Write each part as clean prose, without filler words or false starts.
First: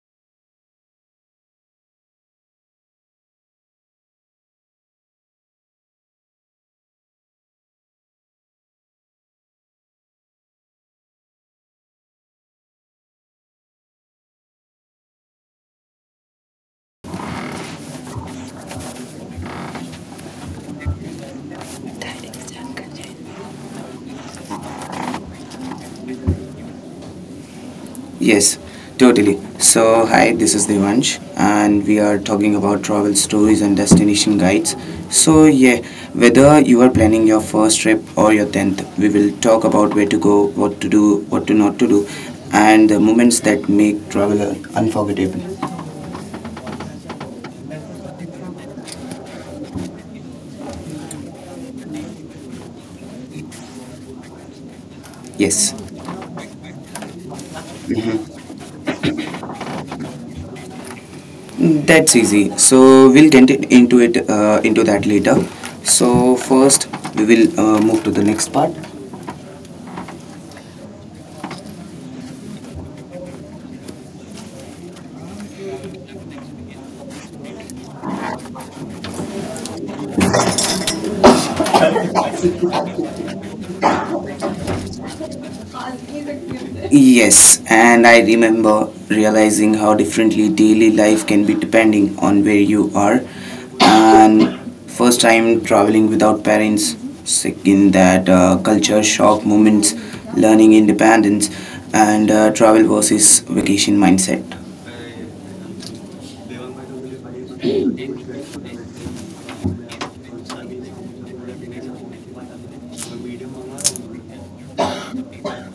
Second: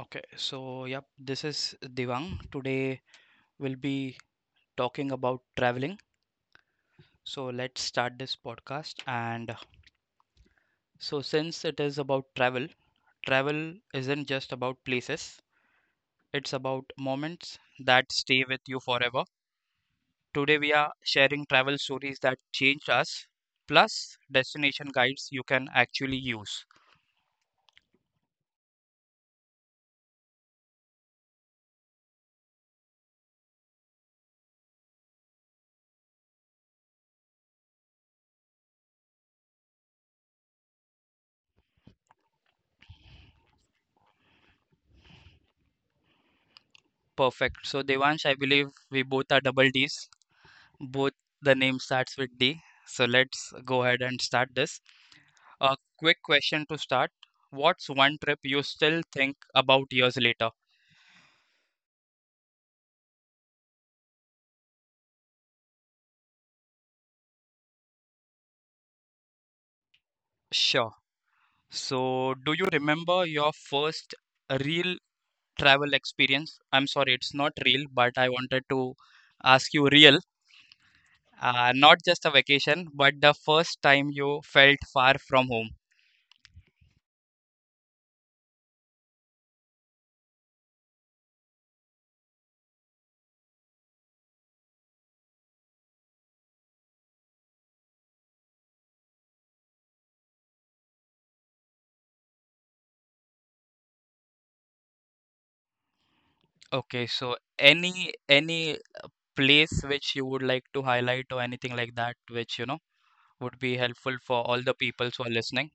Okay, so yep, this is Devang. Today we'll be talking about traveling. So let's start this podcast. And so, since it is about travel, travel isn't just about places, it's about moments that stay with you forever. Today we are sharing travel stories that changed us, plus destination guides you can actually use. Yes, totally. So, hi, this is Devansh, and we are talking about travel stories and destination guides. So, yeah, whether you are planning your first trip or your 10th, we will talk about where to go, what to do, what to not to do, and the moments that make travel unforgettable. Perfect. So, Devansh, I believe we both are double Ds, both the name starts with D. So, let's go ahead and start this. Yes, A quick question to start. What's one trip you still think about years later? that's easy. So, into it into that later. So, first, we will move to the next part. Sure. So, do you remember your first real travel experience? I'm sorry, it's not real, but I wanted to ask you real, not just a vacation, but the first time you felt far from home. Yes, and I remember realizing how differently daily life can be depending on where you are. And first time traveling without parents, second that culture shock moments, learning independence, and travel versus vacation mindset. Okay, so any place which you would like to highlight or anything like that, which you know would be helpful for all the peoples who are listening.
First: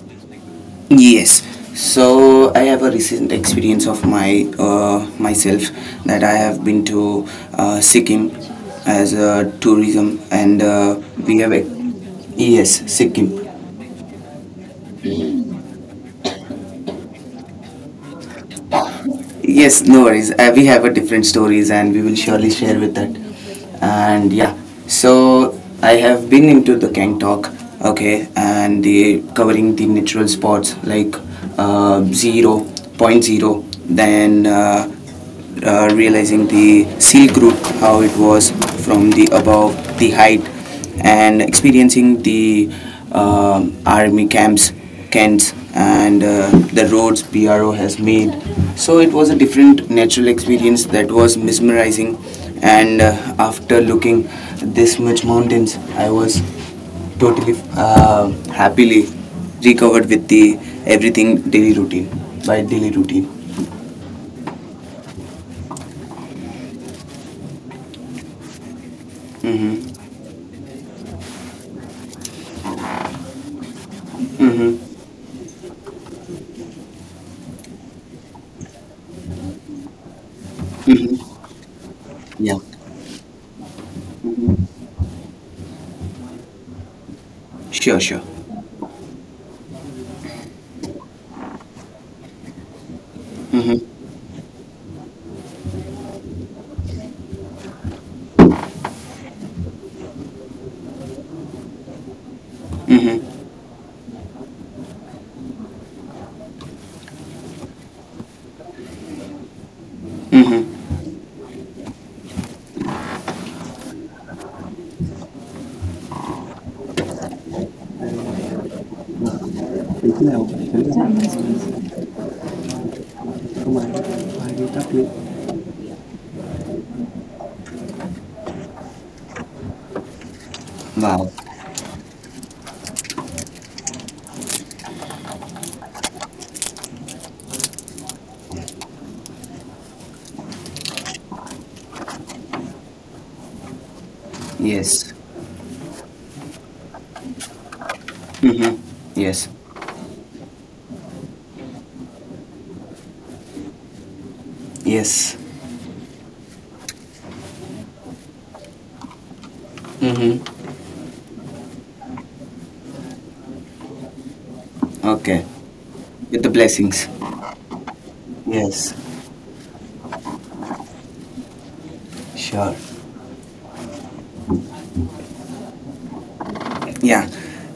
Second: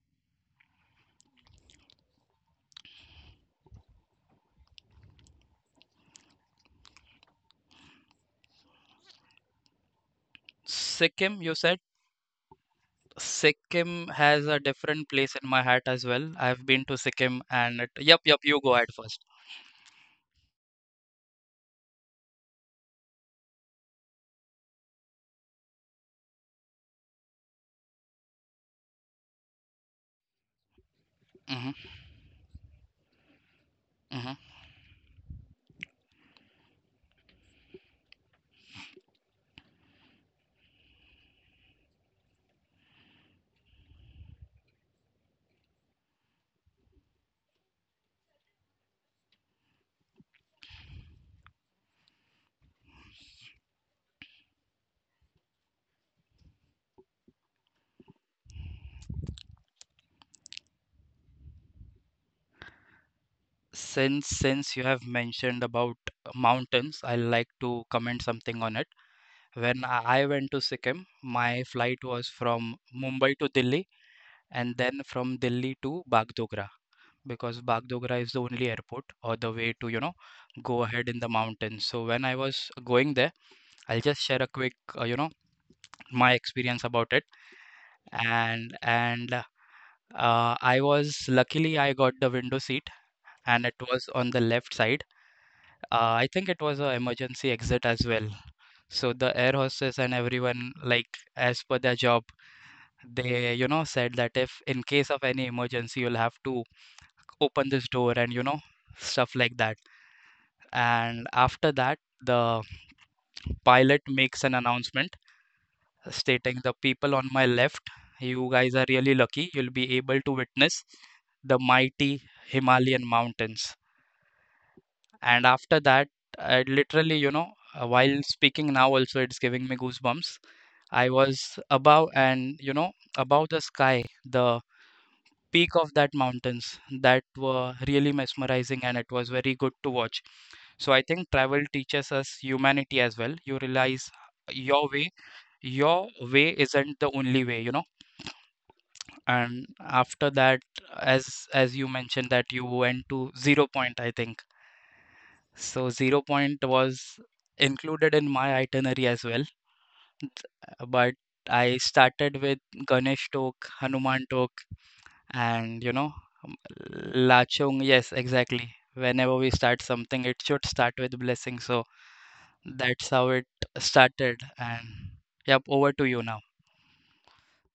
Yes. So I have a recent experience of my myself, that I have been to Sikkim as a tourism and uh, we Sikkim, have you said? Yes, Sikkim. Sikkim has a different place in my heart as well. I've been to Sikkim and it, yep, yep, you go ahead 1st. Yes, no worries. We have a different stories and we will surely share with that. And yeah, so I have been into the Gangtok, okay, and the covering the natural spots like Mm-hmm, 0.0, mm-hmm. then realizing the Silk Route how it was from the above the height and experiencing the army camps and the roads PRO has made. So it was a different natural experience that was mesmerizing. And after looking this much mountains, I was totally happily recovered with the everything daily routine by daily routine. Since you have mentioned about mountains, I like to comment something on it. When Hmm. I went to Sikkim, my flight was from Mumbai to Delhi and Hmm. then from Delhi to Bagdogra because Bagdogra is the only airport or the way to, you know, go ahead Hmm. in the mountains. So when I Yeah. was going there, I'll just share a quick, Mm-hmm. You know, my experience about it. Sure, sure. And I was luckily I got the window seat and it was Mm-hmm. on the left side. I think it was a emergency exit as well. So the air hostess and everyone, like as per their job, Mm-hmm. they, you know, said that if in case of any emergency, you'll have to open this door and, you know, stuff like that. Mm-hmm. And after that, the pilot makes an announcement stating the people on my left, you guys are really lucky. You'll be able to witness the mighty Himalayan mountains. And after that, I literally, you know, while speaking now, also it's giving me goosebumps. I Wow. was above and, you know, above the sky, the peak of that mountains that were really mesmerizing and it was very good to watch. So I think travel teaches us humanity as well. You realize your way, Yes. your way isn't the only way, you know. Mm-hmm. Yes. And after that, as you mentioned that you went to Zero Point, I think. Yes. So Zero Point was included in my itinerary as well, Mm-hmm. but I started with Ganesh Tok, Hanuman Tok, Okay. and you know, With the um, blessings. Lachung. Yes, exactly. Yes. Whenever we start something, it should start with blessing. So Sure. that's how it started. And yep, over to you now. Yeah.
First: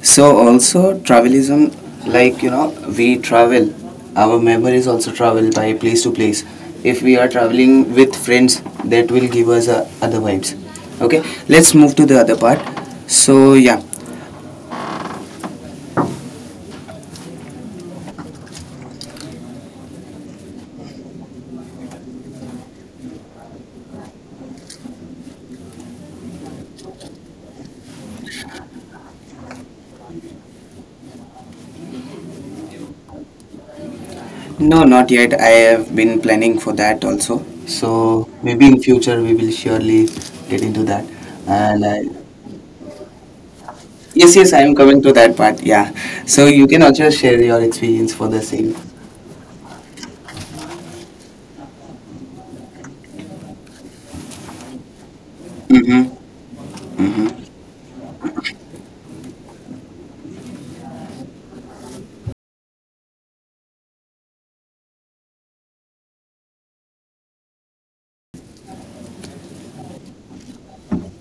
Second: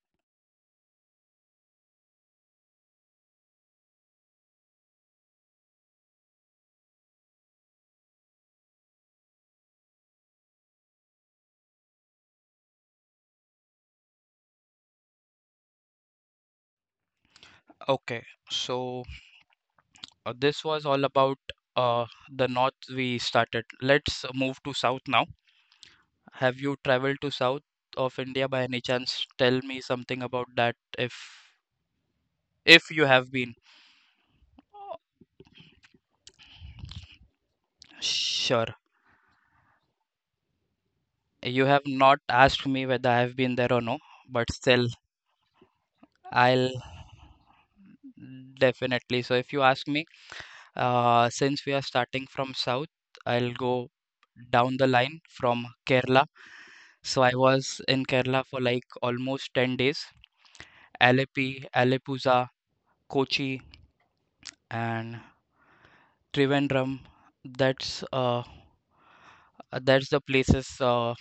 So also travelism, like you know, we travel. Our memories also travel by place to place. If we are traveling with friends, that will give us other vibes. Okay. Let's move to the other part. So yeah. Okay, so this was all about uh, the north we started. Let's move to south now. Have you traveled to south of India by any chance? Tell me something about that if you have been. No, not yet. I have been planning for that also. So maybe Sure. in future we will surely get into that. You And have I, not asked me whether I have been there or no, yes, but yes, I am still coming to that part. Yeah. So you I'll can also share your experience for the same. definitely. So if you ask me. Since we are starting from south, I'll go down the line from Mm-hmm. Kerala. So I Mm-hmm. was in Kerala for like almost 10 days. Alleppey, Aleppuza, Kochi, and Trivandrum. That's uh, that's the places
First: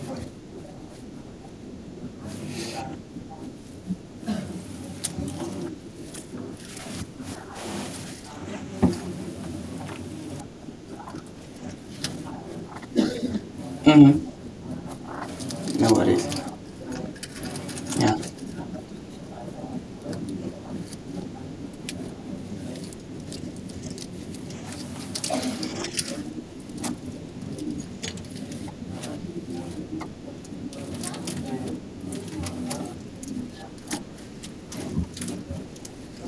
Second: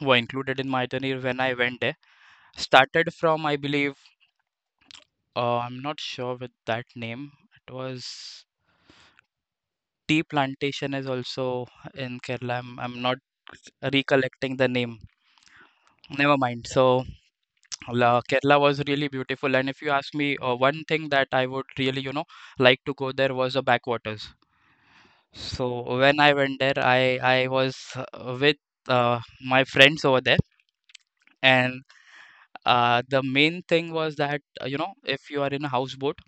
were included in my itinerary when I went there. Started from, I believe, I'm not sure with that name. It was. Tea plantation is also in Kerala. I'm not Mm-hmm. recollecting the name. No Never worries. mind. So Yeah. La, Kerala was really beautiful. And if you ask me, one thing that I would really, you know, like to go there was the backwaters. So when I went there, I was with my friends over there, and the main thing was that you know, if you are in a houseboat,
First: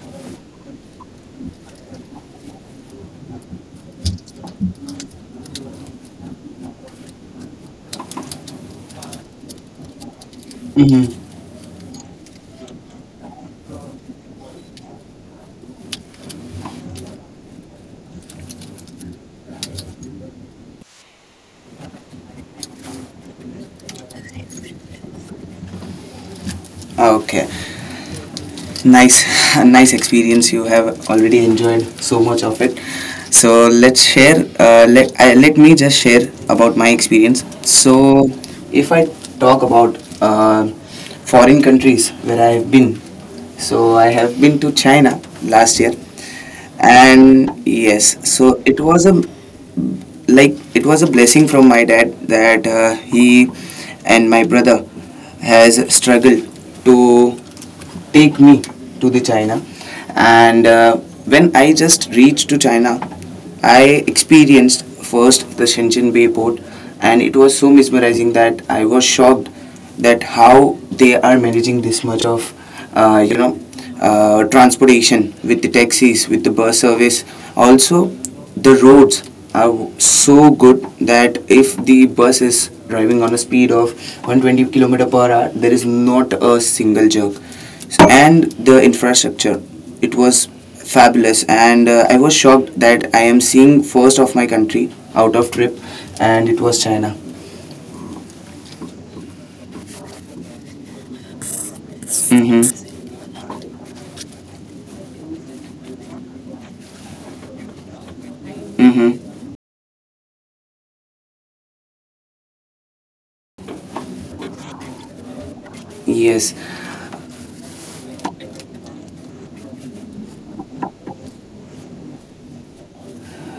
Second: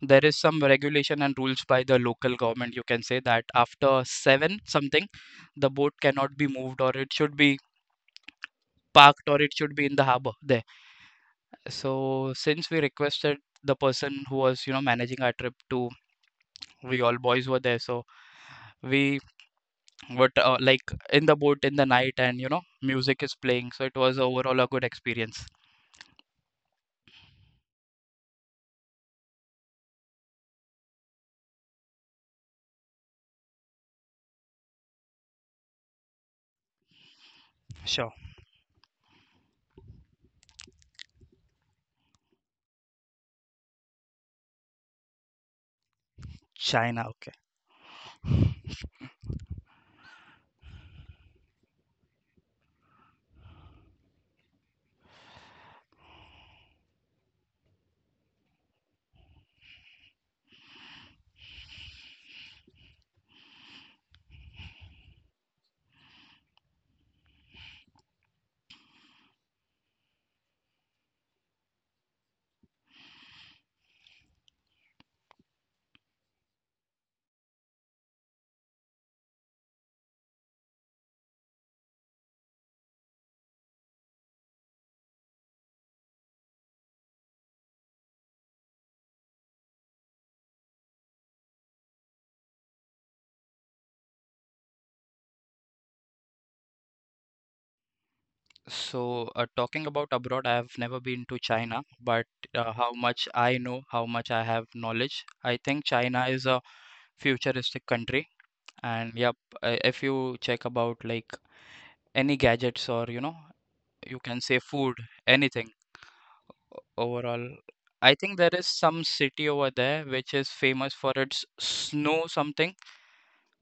there is some regulation and rules by the local government, you can say that after 7 something, the boat cannot be moved or it should be parked or it should be in the harbor there. Mm-hmm. So since we requested the person who was, you know, managing our trip to, we all boys were there, so we were like in the boat in the night and you know music is playing, so it was overall a good experience. Okay. Nice. A nice experience you have already enjoyed so much of it. So let's share I let me just share about my experience. Sure. So if I talk about foreign countries where I have been, so I have been to China last year. China. And yes, so it was a it was a blessing from my dad that he and my brother has struggled to take me to the China. And when I just reached to China, I experienced first the Shenzhen Bay port, and it was so mesmerizing that I was shocked that how they are managing this much of uh, you know transportation with the taxis, with the bus service. Also, the roads are so good that if the bus is driving on a speed of 120 km per hour, there is not a single jerk. So, and the infrastructure, it was fabulous, and I was shocked that I am seeing first of my country out of trip, and it was China. So, talking about abroad, I have never been to China, but how Mm-hmm. much I know, how much I have knowledge, I think China is a futuristic country. And yep, Mm-hmm. If you check about like any gadgets or you know, you can say food, anything Yes. Overall, I think there is some city over there which is famous for its snow something.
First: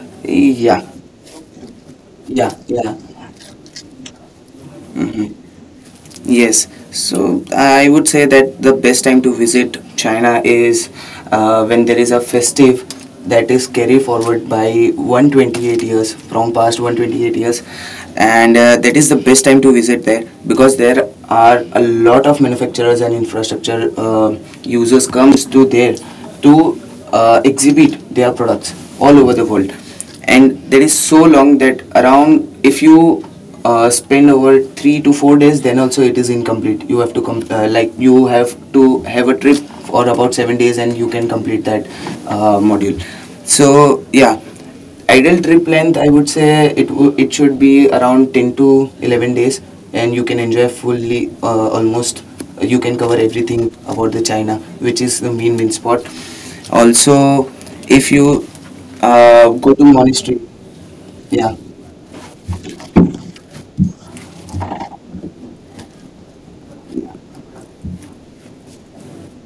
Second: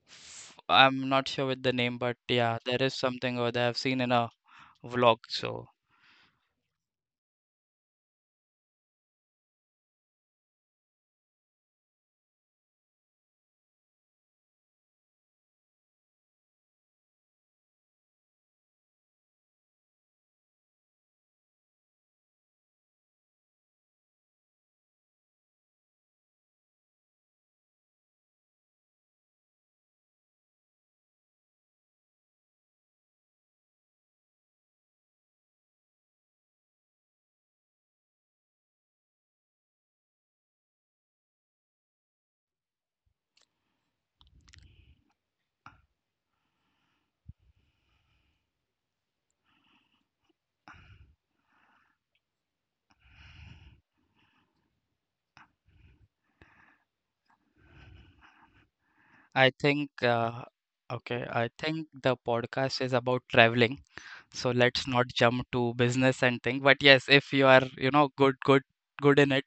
Yeah. I'm not sure with the name, but yeah yeah, there yeah is something over there I've seen in a vlog. So. Yes, so I would say that the best time to visit China is when there is a festive, that is carried forward by 128 years, from past 128 years, and that is the best time to visit there, because there are a lot of manufacturers and infrastructure users comes to there to exhibit their products all over the world. And that is so long that around, if you spend over 3 to 4 days, then also it is incomplete. You have to you have to have a trip for about 7 days and you can complete that module. So yeah, ideal trip length, I would say it it should be around 10 to 11 days, and you can enjoy fully almost. You can cover everything about the China, which is the main main spot. Also, if you I go to think, monastery, okay, I yeah, think the podcast is about traveling. So let's not jump to business and thing. But yes, if you are, you know, good, good, good in it,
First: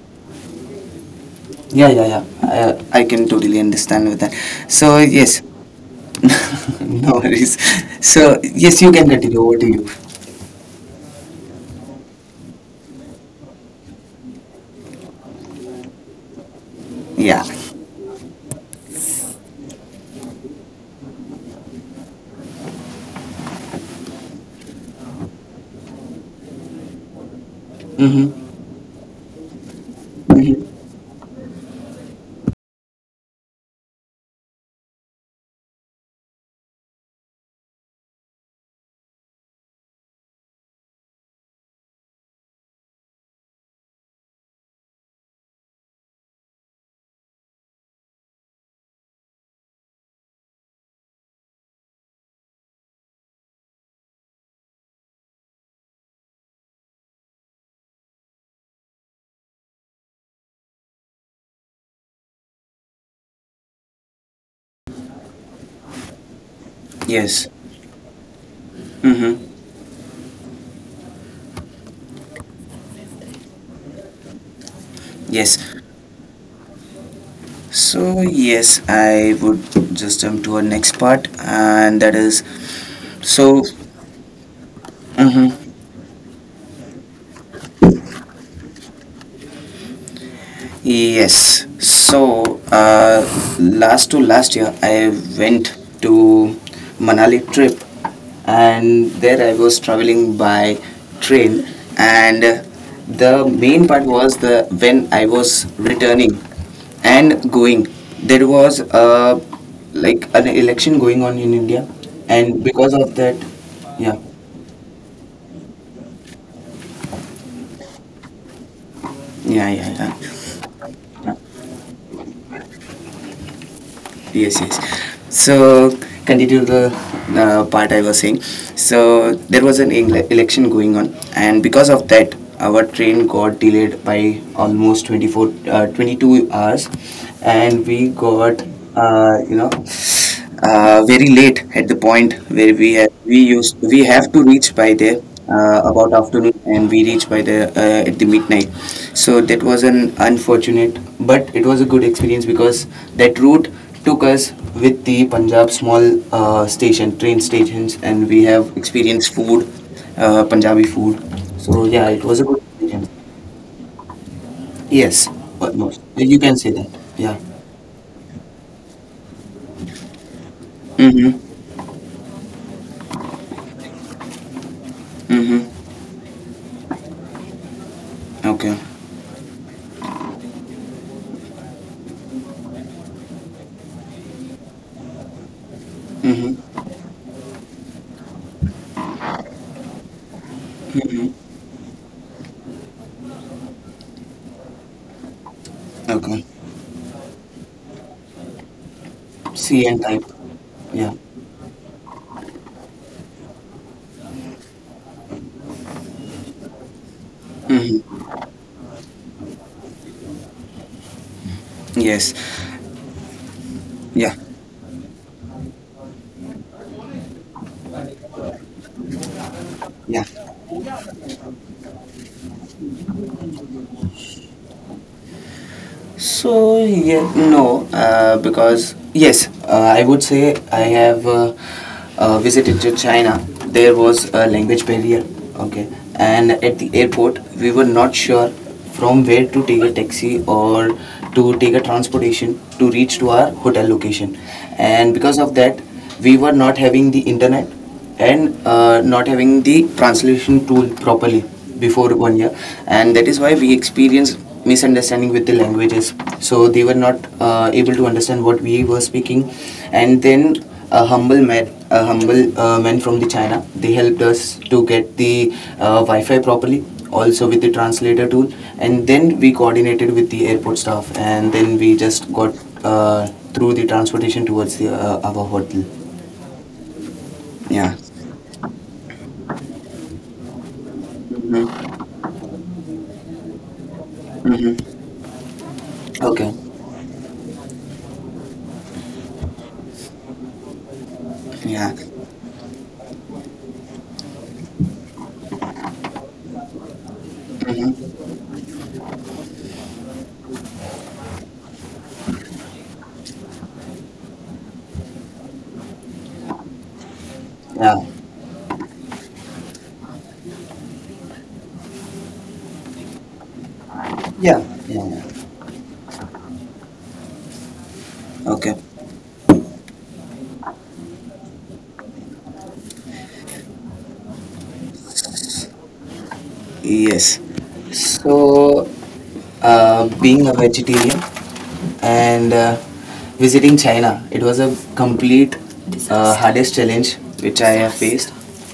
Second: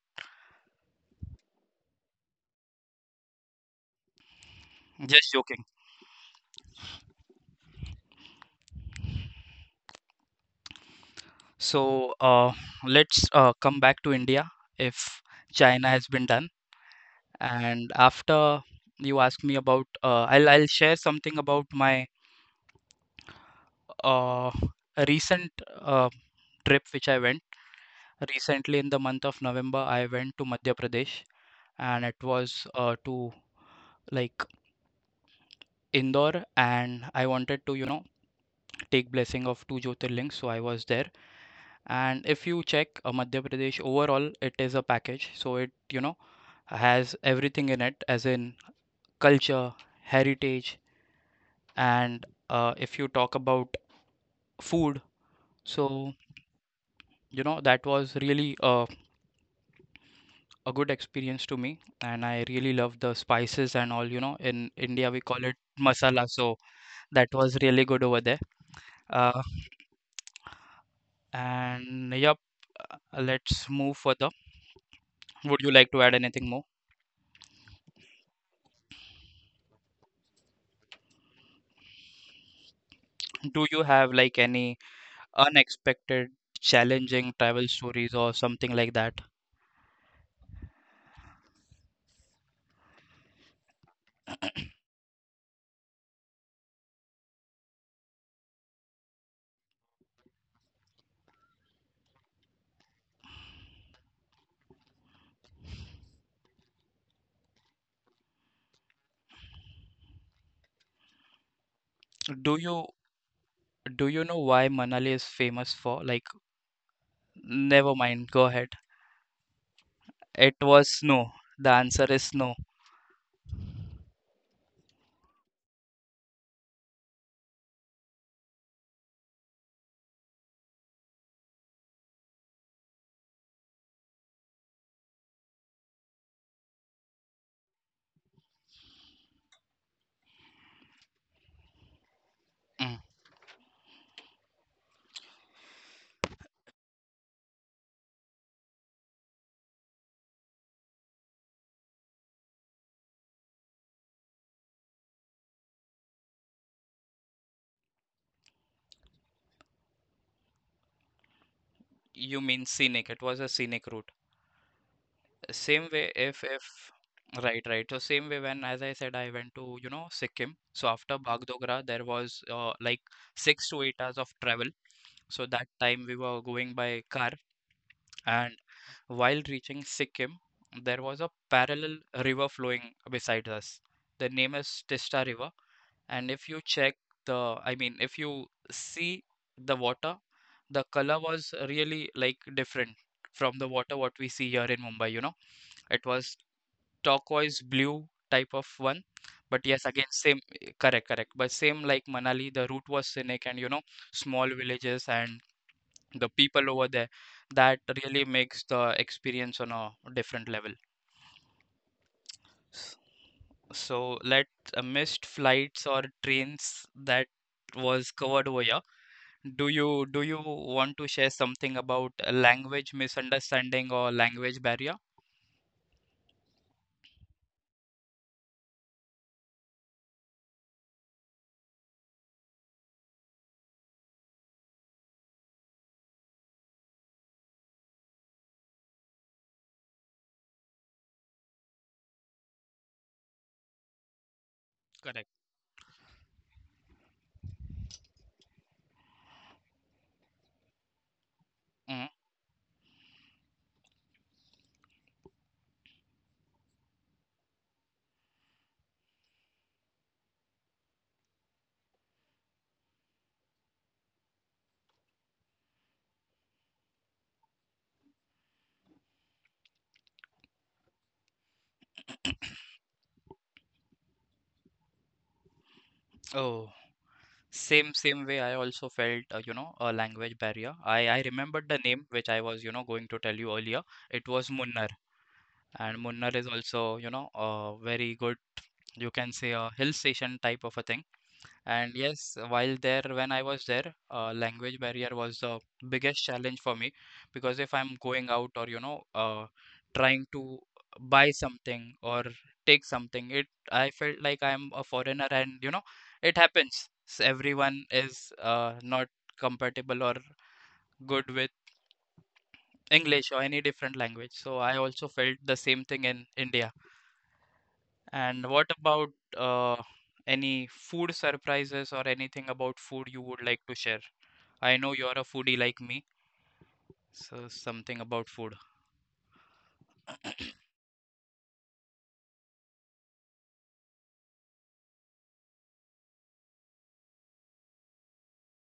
I can totally understand with that. So just yes. joking. No worries. So yes, you can continue. Over to you. So let's come back to India if China has been done. Yeah. And after you ask me about, I'll share something about my uh, recent uh, trip which I went. Mm-hmm. Recently in the month of November, I went to Madhya Mm-hmm. Pradesh and it was to like Indore, and I wanted to, you know, take blessing of two Jyotirlings, so I was there. And if you check Madhya Pradesh overall, it is a package, so it, you know, has everything in it, as in culture, heritage, and if you talk about food, so you know that was really a good experience to me, and I really love the spices and all. You know, in India we call it masala, so that Yes. was really good over there. Mm-hmm. Uh, And yep, let's move further. Would you Yes. like to add anything more? So yes, I would just jump to our next part, and that is so. Do you have like any Mhm. unexpected, challenging travel stories or something like that? Yes, so last to last year, I went to Manali trip, and there I was traveling by train, and the main part was the when I was returning and going, there was like an election going on in India, Do and you because of that, do yeah. you know why Manali is famous for? Like, never mind, go ahead. 你看，你看，你看，It was no. The answer is no. Yes, yes. So continue to the part I was saying. So there was an election going on, and because of that, our train got delayed by almost 24, 22 hours, and we got uh, you know very late at the point where Mm. We have to reach by there about afternoon, and we reached by the at the midnight. So that was an unfortunate, but it was a good experience, because that route took us with the Punjab small station, train stations, and we have experienced food, Punjabi food. So yeah, it was a You good mean experience. scenic. It was a scenic route. Yes, but no, Same way, you can say that. if Yeah. right, right. So same way when, as I said, I went to you know Sikkim. So after Mm-hmm. Bagdogra, there was like 6 to 8 hours of travel. So Mm-hmm. that time we were going by car, and Okay. while reaching Sikkim, there was a parallel river flowing beside us. The name is Tista River, and if you Mm-hmm. check the, I mean, if you see the water, the color Mm-hmm. was really like different from the water what we see here in Mumbai, you know. It was Okay. turquoise blue type of one. But C yes, and again, type. same, correct, Yeah. correct. But same like Manali, the route was scenic and you know, small villages and the people over there. That really Mm-hmm. makes the experience on a different level. Yes. S- So Yeah. let missed flights or trains that was covered over here. Do you Yeah. want to share something about a language misunderstanding or language barrier? So yeah, no, because yes, I would say I have visited to China. There was a language barrier, okay, and at the airport we were not sure from where to take a taxi or to take a transportation to reach to our hotel location, and Correct. because of that we were not having the internet, and not having the translation tool properly Mm. before 1 year, and that is why we experienced misunderstanding with the languages. So they were not able to understand what we were speaking. And then a humble man from the China, they helped us to get the wi-fi properly, also with the translator tool, and then we coordinated with the airport staff, and then we just got uh, through the transportation towards the, our hotel. Oh, Yeah. same same way I also felt you know a language barrier. I remembered the Mhm. name which I was you know going to tell you earlier. It was Munnar, Mm-hmm. and Munnar is Okay. also you know very good. You can say a hill station type of a thing. Yeah. And yes, while there, when I was there, language barrier was the biggest challenge for me because if I'm going Mm-hmm. out or, you know, trying to buy something or take something, it I felt like I'm a foreigner and, you know, it happens. Everyone Yeah. is not compatible or good with English or any different language. So Yeah. I Yeah. also felt Yeah. the same thing in India. And what Okay. about uh, any food surprises or anything about food you would like to share? I know you're a foodie like me, Yes. so something about food. So, being a vegetarian and visiting China, it was a complete Disaster. Hardest challenge which I have Disaster. Faced.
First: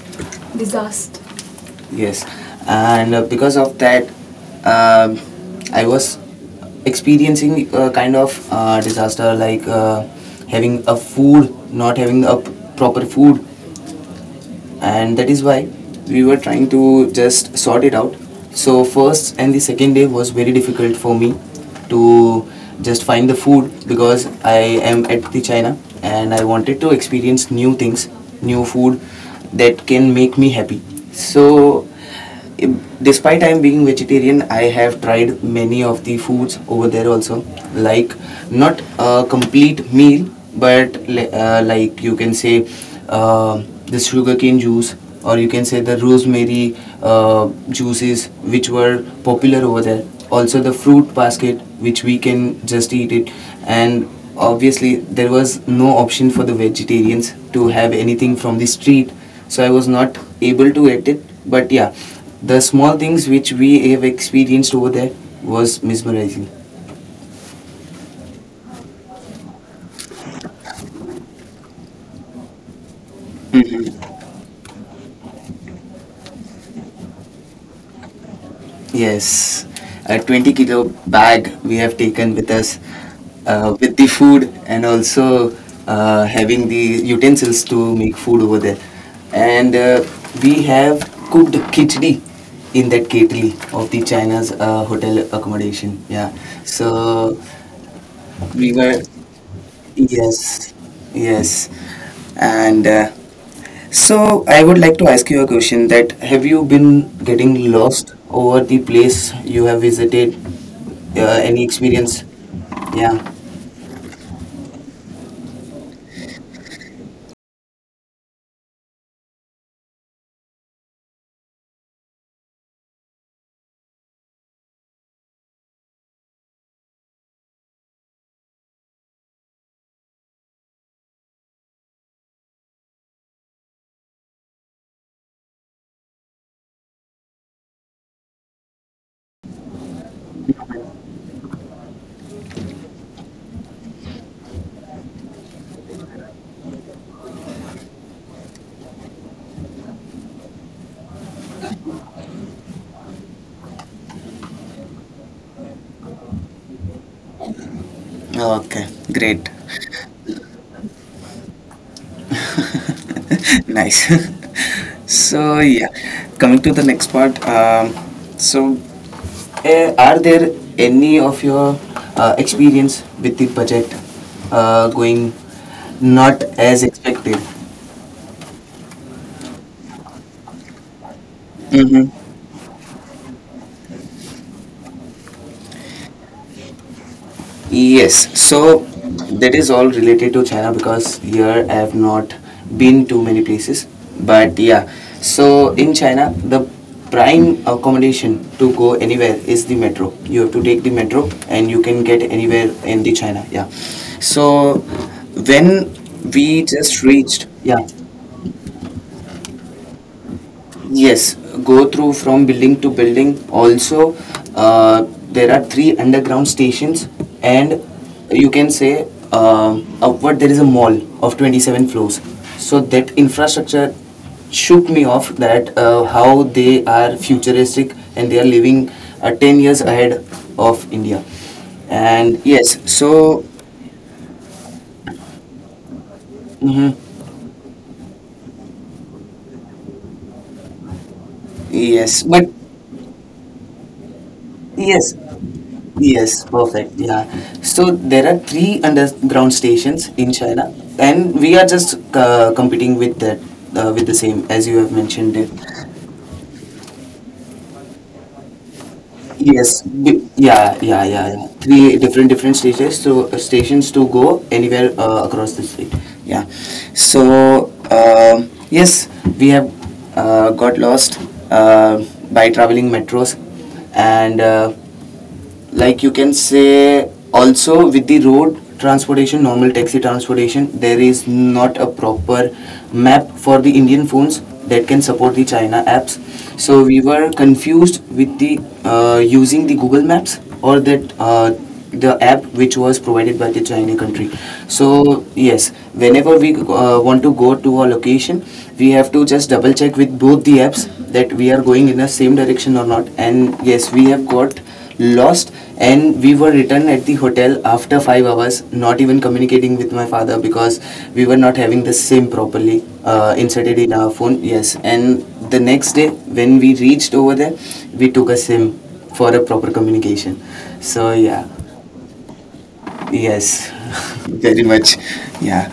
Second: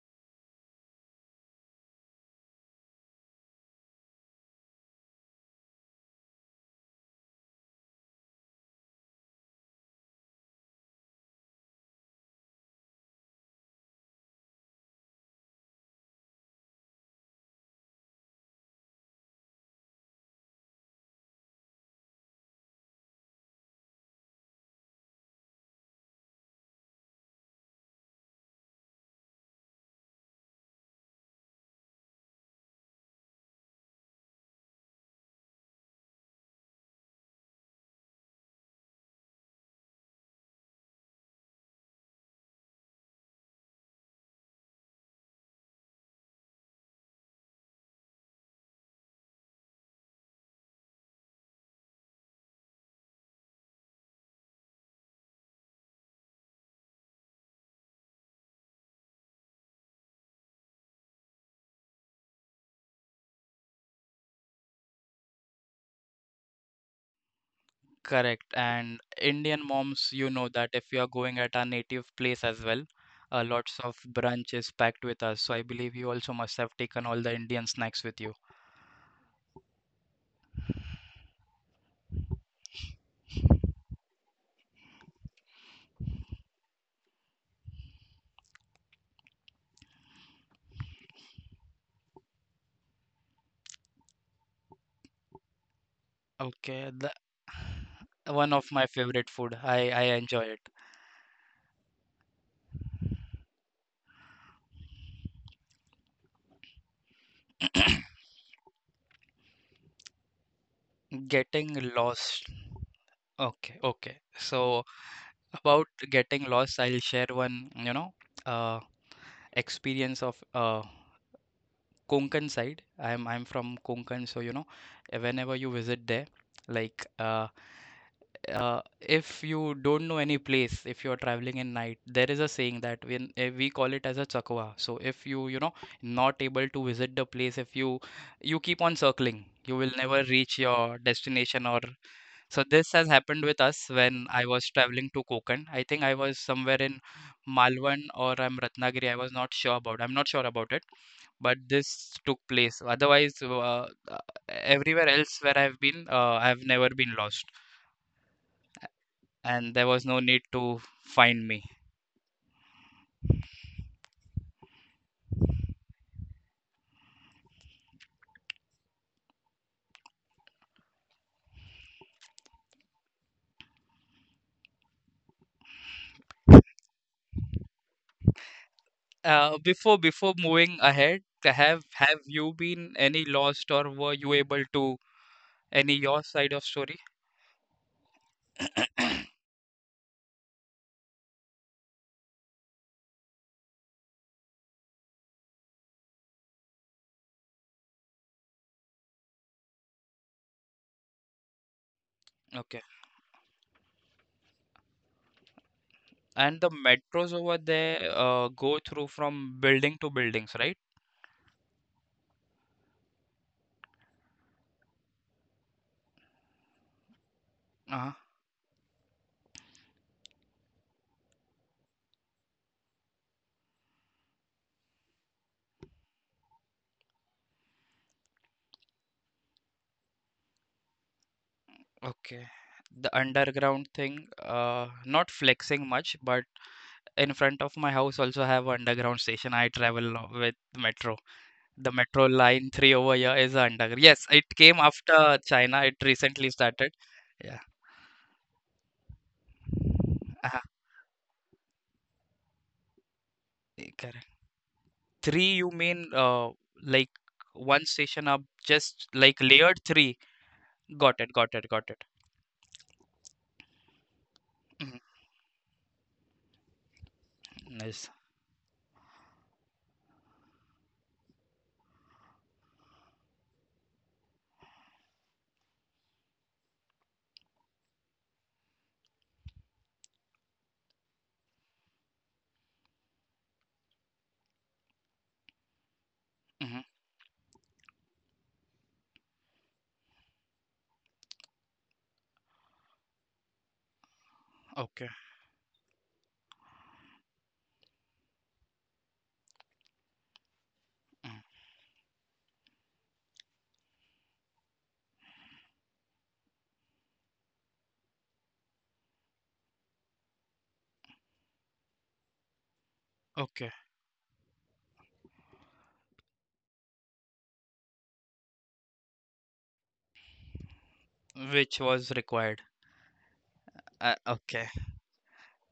Yes, and because of that, um I was experiencing a kind of disaster, like having a food, not having a proper food, and that is why we were trying to just sort it out. So first and the second day was very difficult for me to just find the food, because I am at the china, and I wanted to experience new things, new food, that can make me happy. So despite I'm being vegetarian, I have tried many of the foods over there also. Like not a complete meal, but you can say the sugarcane juice, or you can say the rosemary juices, which were popular over there. Also the fruit basket, which we can just eat it, and obviously there was no option for the vegetarians to have anything from the street, so I was not able to eat it. But yeah, the small things which we have experienced over there was mesmerizing. Correct. And Indian moms, you know that if you are going at our native place as well, lots of Mm-hmm. brunch is packed with us. So I believe you also must have taken all the Indian snacks with you. Yes, a 20-kilo bag we have taken with us with the food, and also having the utensils to make food over there. And we have cooked khichdi in that kettle of the China's hotel accommodation. Yeah, Okay, the so one we of my were, favorite food. I enjoy yes, yes, and so I would like to ask you a question, that have you been getting lost over the place you have visited? it. Any Getting experience? lost. Yeah. Okay, okay. So about getting lost, I'll share one, you know, uh, experience of Konkan side. I'm from Konkan, so you know, whenever you visit there, like if you don't know any place, if you're traveling in night, there is a saying that when we call it as a chakwa. So if you you know not able to visit the place, if you keep on circling, you will never reach your destination or so this has happened with us when I was traveling to Konkan. I think I was somewhere in Malwan or I'm Ratnagiri. I was not sure about. I'm not sure about it, but this took place. Otherwise, everywhere else where I've been, I've never been lost, Okay, great. and there was no need to find me. Nice. So yeah, coming to the next part. So are there any of your experience with the budget going not as expected? Before moving ahead, have you been any lost, or were you able to any your side of story? Yes, so that is all related to China, because here I have not been to many places. But yeah, so in China, the prime accommodation to go anywhere is the metro. You have to take the metro and you can get anywhere Okay. in the China. Yeah. So when And we the just metros reached, over yeah. there go through from building to buildings, right? Yes, go through from building to building. Also, uh, there are 3 underground stations, and Uh-huh. you can say upward there is a mall of 27 floors. So that infrastructure shook me off that how they are futuristic and they are living 10 years ahead of India. And Okay. yes, The so underground thing, not flexing much, but mhm, in front of my house also have a underground station. I travel with metro. The yes, metro but line three over here is underground. Yes, it came yes, after China. It yes, recently perfect. started. Yeah. Yeah. So there are 3 underground stations in Uh, China, and we are just competing with that, with the correct. same as you have mentioned it. Three, you mean like one station up, just like layered Yes. three. Yeah. Yeah. Got Yeah. it, Yeah. got it, got Three it. different different stations to go anywhere Mhm. Across the state. Yeah. So Nice. Yes, we have got lost uh, by traveling metros, and like you can say, also with the road transportation, normal taxi transportation, there is not a proper map for the Indian phones that can support the China apps, so Hmm. we were confused with the using the Google Maps or that the app which was provided by the China country. Okay. So yes, whenever we want to go to a location, we have to just double check with both the apps that Mm. we are going in the same direction or not. And yes, we have got lost and we were returned at the hotel after 5 hours, not even communicating with my father, because we were not having the SIM properly Okay. inserted in our phone. Yes. And the next day when we reached over there, we took a SIM for a proper communication. So yeah. Which was required. Yes. Very Okay. much. Yeah.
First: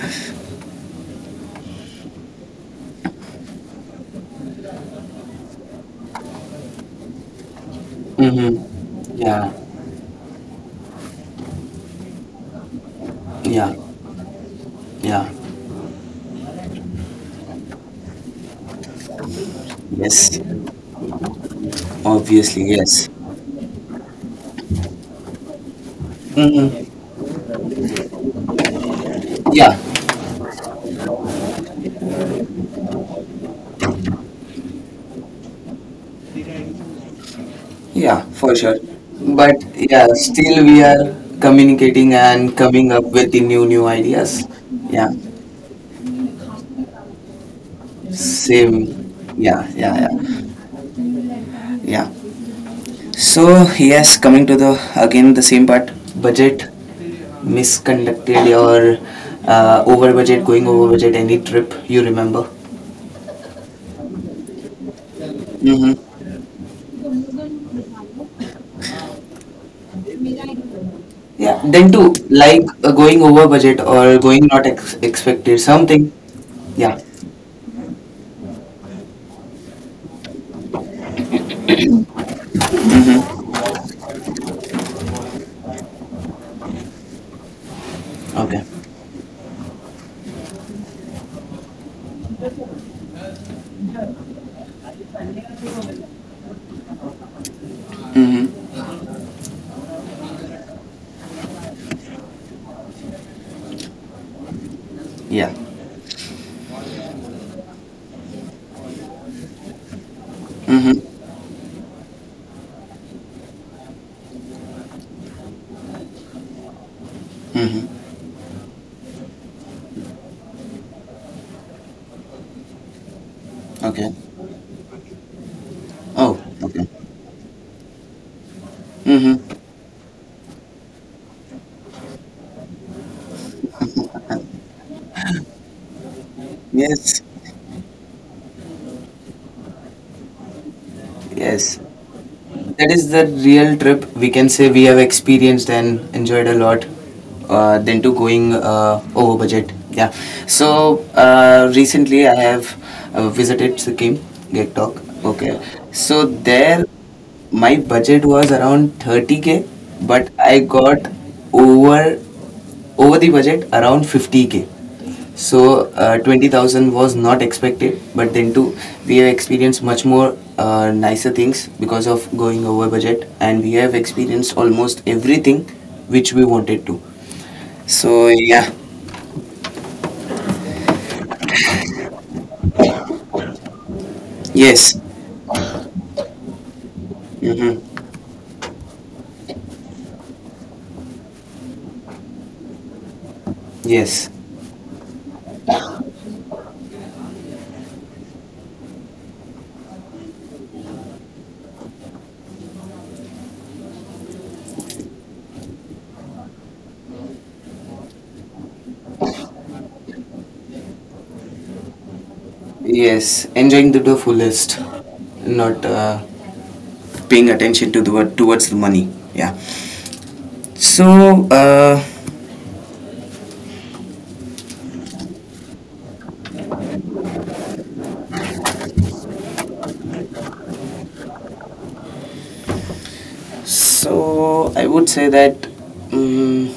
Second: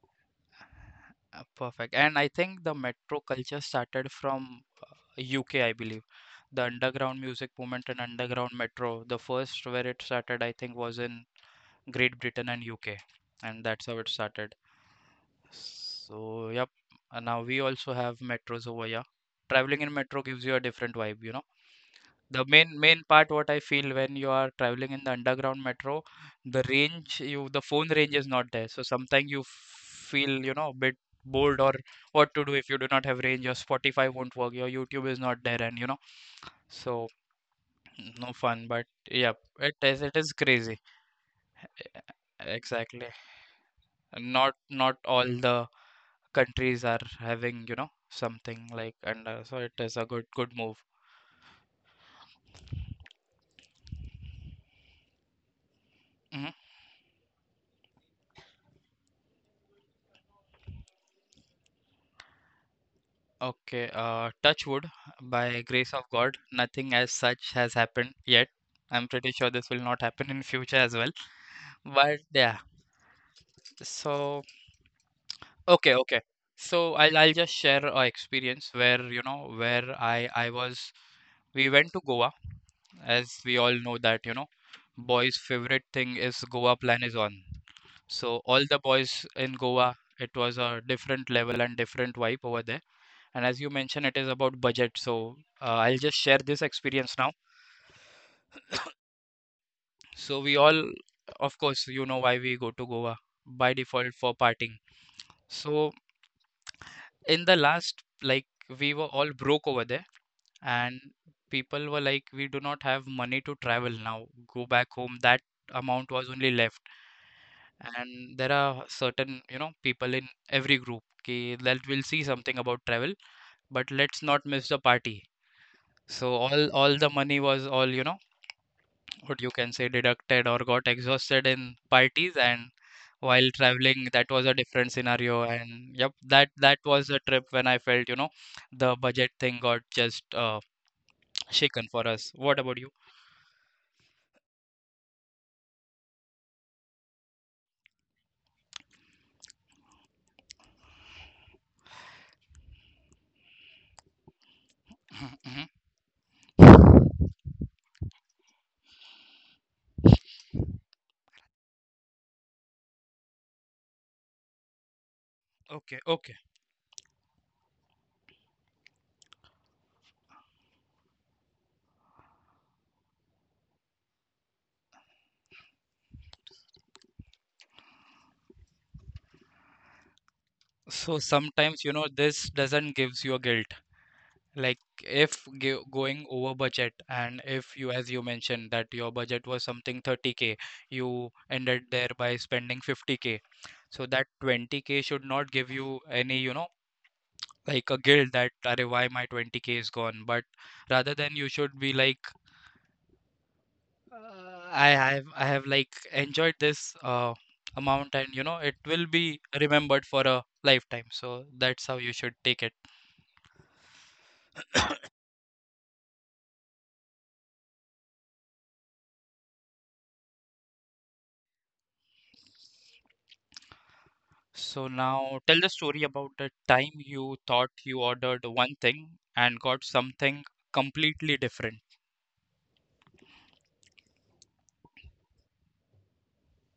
Perfect. And I think the metro culture started from UK, I believe. The underground music movement and underground metro, Mm-hmm. the Yeah. first where it started, I think, was in Great Britain and UK. And Yeah. that's how it started. Yeah. So, yep. And now we also have metros over here. Traveling in metro Yes, gives you a different vibe, you know. The obviously main yes. part what I feel when you are traveling in the underground metro, Mm-hmm. The phone range is not there. So sometimes you Yeah. feel, you know, a bit bored or what to do if you do not have range, your Spotify won't work, your YouTube is not there and you know. So Yeah, no for fun, sure. but yeah, But it is yeah, it is still crazy. we are communicating and coming up Exactly. with the new ideas. Not Yeah, all the countries are having, you know, something like same. under, so Yeah, it is a yeah, good yeah, good move. yeah. So yes, coming to the again the same part, Mm-hmm. budget misconducted or over budget, going over budget, any trip you remember? Okay, touch wood, by grace of Mm-hmm. God, nothing as such has happened yet. I'm pretty sure this will not happen in future as well. Yeah, then too, But yeah, like going over budget or so going not expected okay, something. okay. So Yeah. I'll just share a experience where you know where I was we went to Goa, as Mm-hmm. we all know that you know boys' favorite thing is Goa plan is on. So Okay. all the boys in Goa, it was a different level and different vibe over there. And as you mentioned, it is about budget. So I'll just share this experience now. Mm-hmm. So we all, of course, you know why we go to Goa, by default for partying. Yeah. So in the last, like, we were all broke over there, and people were like, we do not have money to travel now. Go back home. That amount was only left. Mm-hmm. And there are certain, you know, people in every group ki, that will see something about travel, but Okay. let's not miss the party. So Oh, all okay. all the money was all, you know, what you Mm-hmm. can say deducted or got exhausted in parties, and while traveling that was a different scenario. And yep, that was Yes, a trip when I felt you know the budget thing got just yes. shaken for us. What about That you? is the real trip we can say we have experienced and enjoyed a lot. Than to going over budget. Yeah. So recently, I have visited Sikkim, Gangtok. Mhm, Okay. mhm. So there my budget was around 30K, but I got over over the budget around 50K. So Okay, okay. 20,000 was not expected, but then too we have experienced much more nicer things because of going over budget, and we have experienced almost everything which we wanted to. So yeah, So sometimes you know this doesn't gives you a guilt, like yes. if going over budget, and if you, Mm-hmm. as you mentioned that your budget was something 30k, you ended there by spending 50k, so that Yes, 20k should not give you any you know like a guilt that "Arey, why my 20k is gone," but rather than you should be like, I have like enjoyed this amount, and you know it will be remembered for a lifetime. So that's how you should take it. yes, enjoying to the fullest, not paying attention to the word towards the money. Yeah. So So now tell the story about the time you thought you ordered one thing and got something completely different. I would say that. Mm.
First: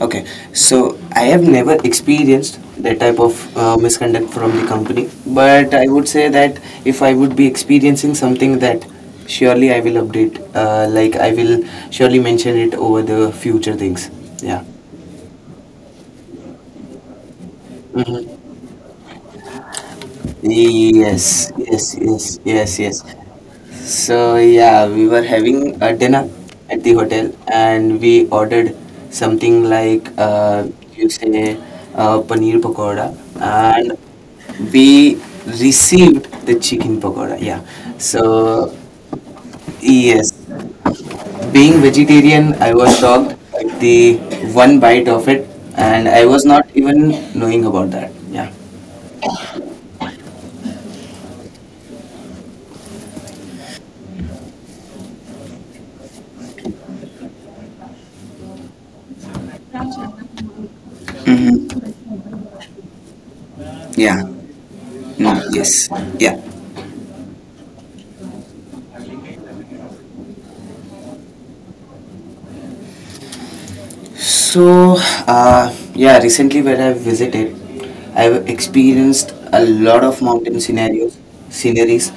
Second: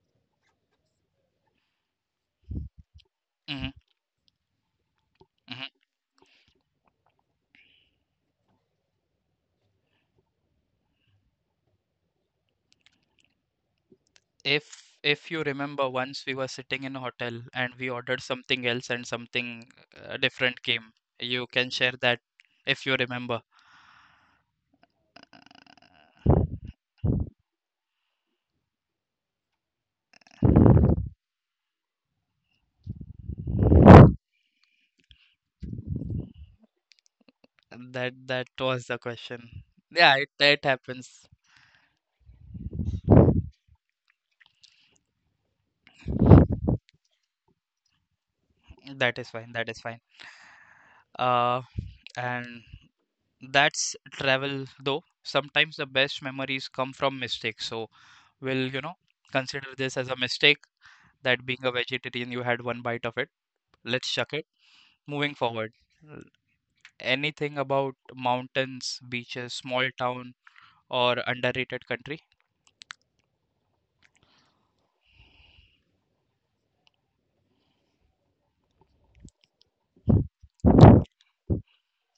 Okay, so I have never experienced that type of Hmm. Misconduct from the company, but Hmm. I would say that if I would be experiencing something, that surely I will update, like I will surely mention it over the future things. Yeah. If if you remember, once we were sitting in a hotel and we ordered Hmm. something else and something different came. You Yes, can yes, share that yes, yes, if yes. you remember. So yeah, we were having a dinner at the hotel, and we ordered something like, you say, paneer pakoda, and we received the chicken pakoda. Yeah. That that So was the question. Yeah, it yes, it happens. being vegetarian, I was shocked at the one bite of it, and I was not even knowing about that. Yeah. That is fine. That is fine. Uh, and that's travel though. Sometimes the best memories come from mistakes. So we'll, you know, consider this as a mistake, that being a Mm-hmm. vegetarian, you had one bite of it. Let's Yeah. chuck it. Moving No. forward, Yes. l- Yeah. anything about mountains, beaches, small town, or underrated country? So, yeah, recently when I visited, I've experienced a lot of mountain sceneries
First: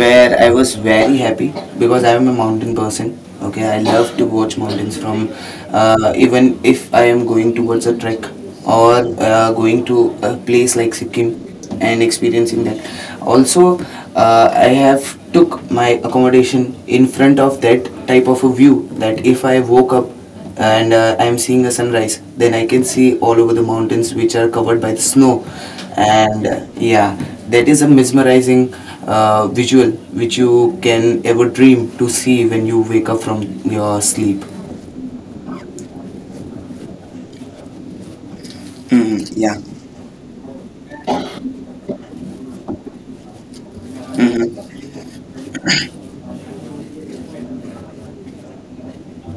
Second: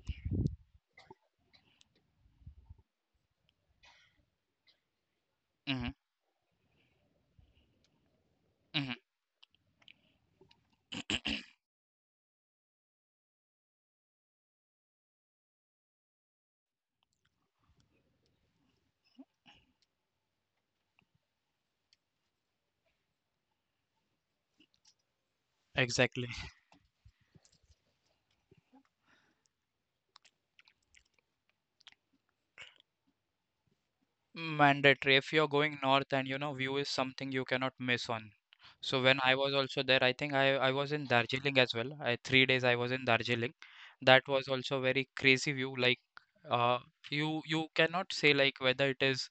where I was very happy because I am a mountain person. Okay, I love to watch mountains from, Mm-hmm. Even if I am going towards a trek Mm-hmm. or going to a place like Sikkim and experiencing that. Also, I have took my accommodation in front of that type of a view that if I woke up and I'm seeing a sunrise. Then I can see all over the mountains which are covered by the snow, Exactly. and yeah, that is a mesmerizing visual which you can ever dream to see when you wake up from your sleep. Mandatory. If you're going north and you know, view is something you cannot miss on. So Hmm. when I Yeah. was also there, I think I was in Darjeeling as well. I 3 days I was in Darjeeling. That was Hmm. also very crazy view. Like, uh you you cannot say like whether it is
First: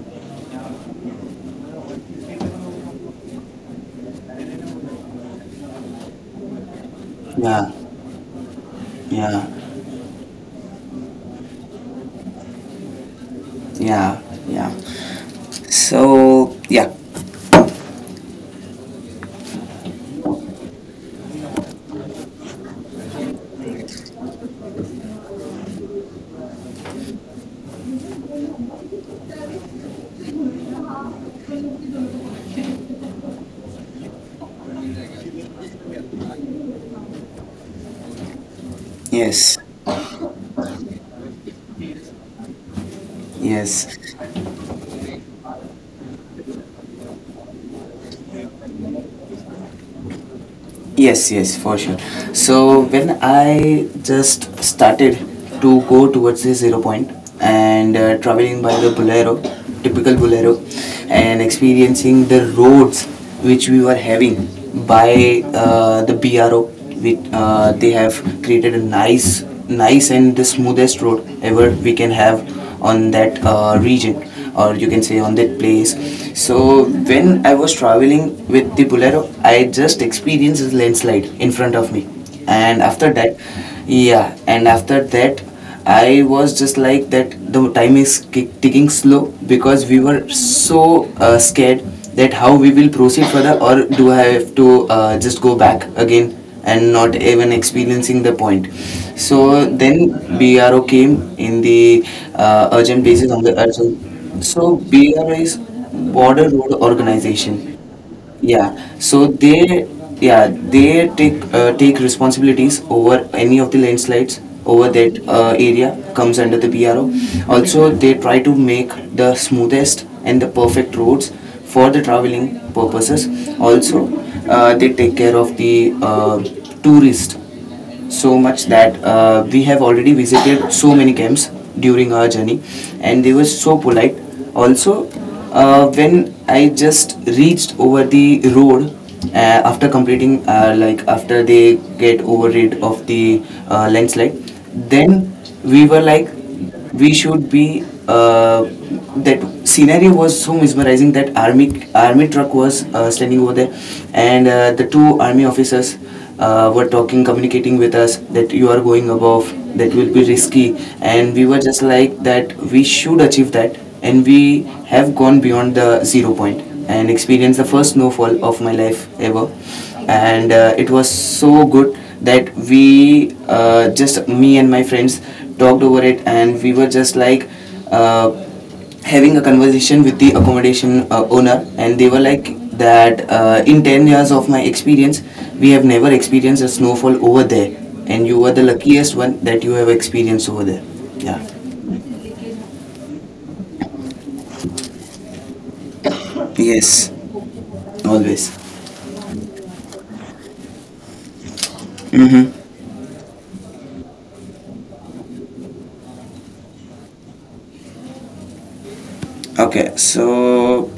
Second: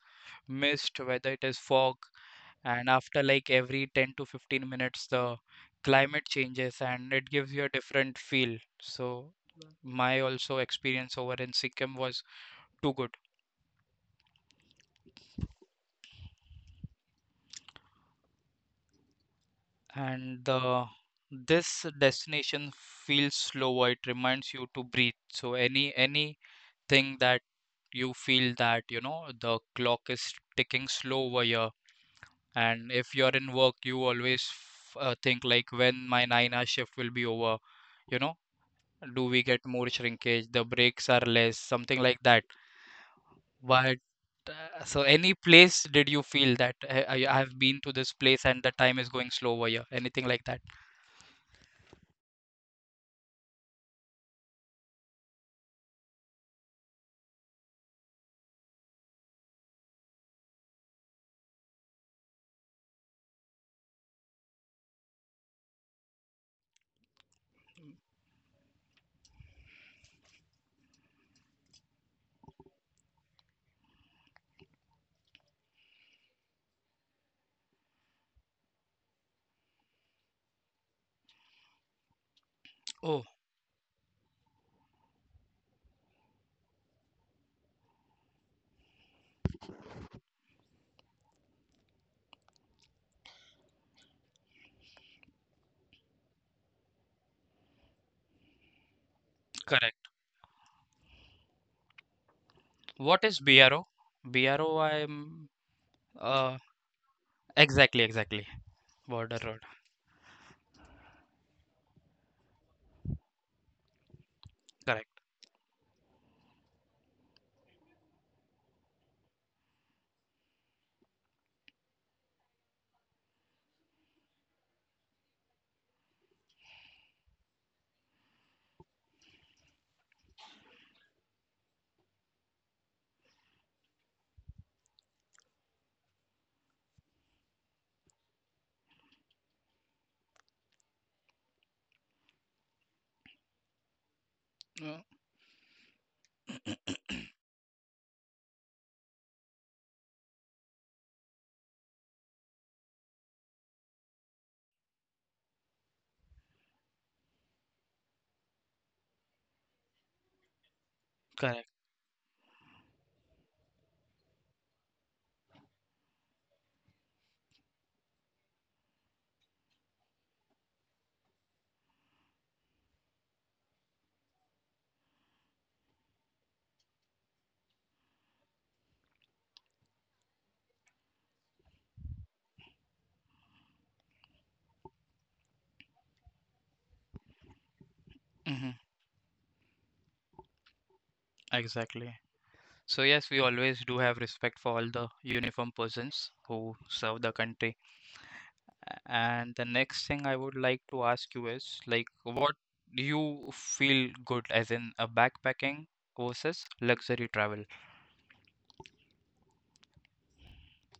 mist, whether it is fog, and after like every 10 to 15 minutes the climate changes and it gives you a Yeah, different feel. So yeah, my also experience over in Sikkim was too good. yeah. Yeah. So yeah. And the this destination feels slower. It reminds you to breathe. So any anything that you feel that you know the clock is ticking slow over here, and if you're in work, you always think like when my nine-hour shift will be over. You know, do we Yes. get more shrinkage? The breaks are less, something like that. Yes, But so any place did you feel that "Hey, I have been to this place and the time is going slow over here?" Anything like that? yes, yes, for sure. So when I just started to go towards the Zero Point and traveling by the Bolero, typical Bolero, and experiencing the roads which we were having by, the BRO, which they have created a nice, nice and the smoothest road ever we can have on that region, or you can say on that place. So when I was traveling with the Bolero, I just experienced this landslide in front of me, and after Oh, that, yeah, and after that, I was just like that the time is ticking slow, because we were so scared that how we will proceed further, or do I have to just go back again and not even experiencing the point. So correct. then BRO came in the, urgent What basis, is on the BRO? urgent. So BRO, BRO I'm is Border uh Road Organization. exactly, exactly. Yeah. So Border road. they, yeah, they take responsibilities over any of the landslides over that Correct. Area comes under the BRO. Also, they try to make the smoothest and the perfect roads for the traveling purposes. Also, they take care of the tourists so much that we have already visited so many camps during our journey, and they were so polite. Also, when I just reached over the road, after completing, like after they get over rid of the landslide, Uh, then we were like we should be, that scenario was so mesmerizing that army truck was standing over there, and the two army officers were talking communicating with us that you are going above, that will be risky, and we were Correct. just like that we should achieve that. And we have gone beyond the Zero Point and experienced the first snowfall of my life ever. And it was so good that we, just me and my friends, talked over it. And we were just like, uh, having a conversation with the accommodation owner, and they were like that, in 10 years of my experience we have never experienced a snowfall over there, and you were the Hmm. luckiest one that you have experienced over there. Yeah. Exactly. So yes, we always do have respect for all the uniformed persons who Yes, serve the country. always. And the next thing I would like to ask you is like Mm-hmm. what you feel good as in a backpacking versus luxury travel? Okay, so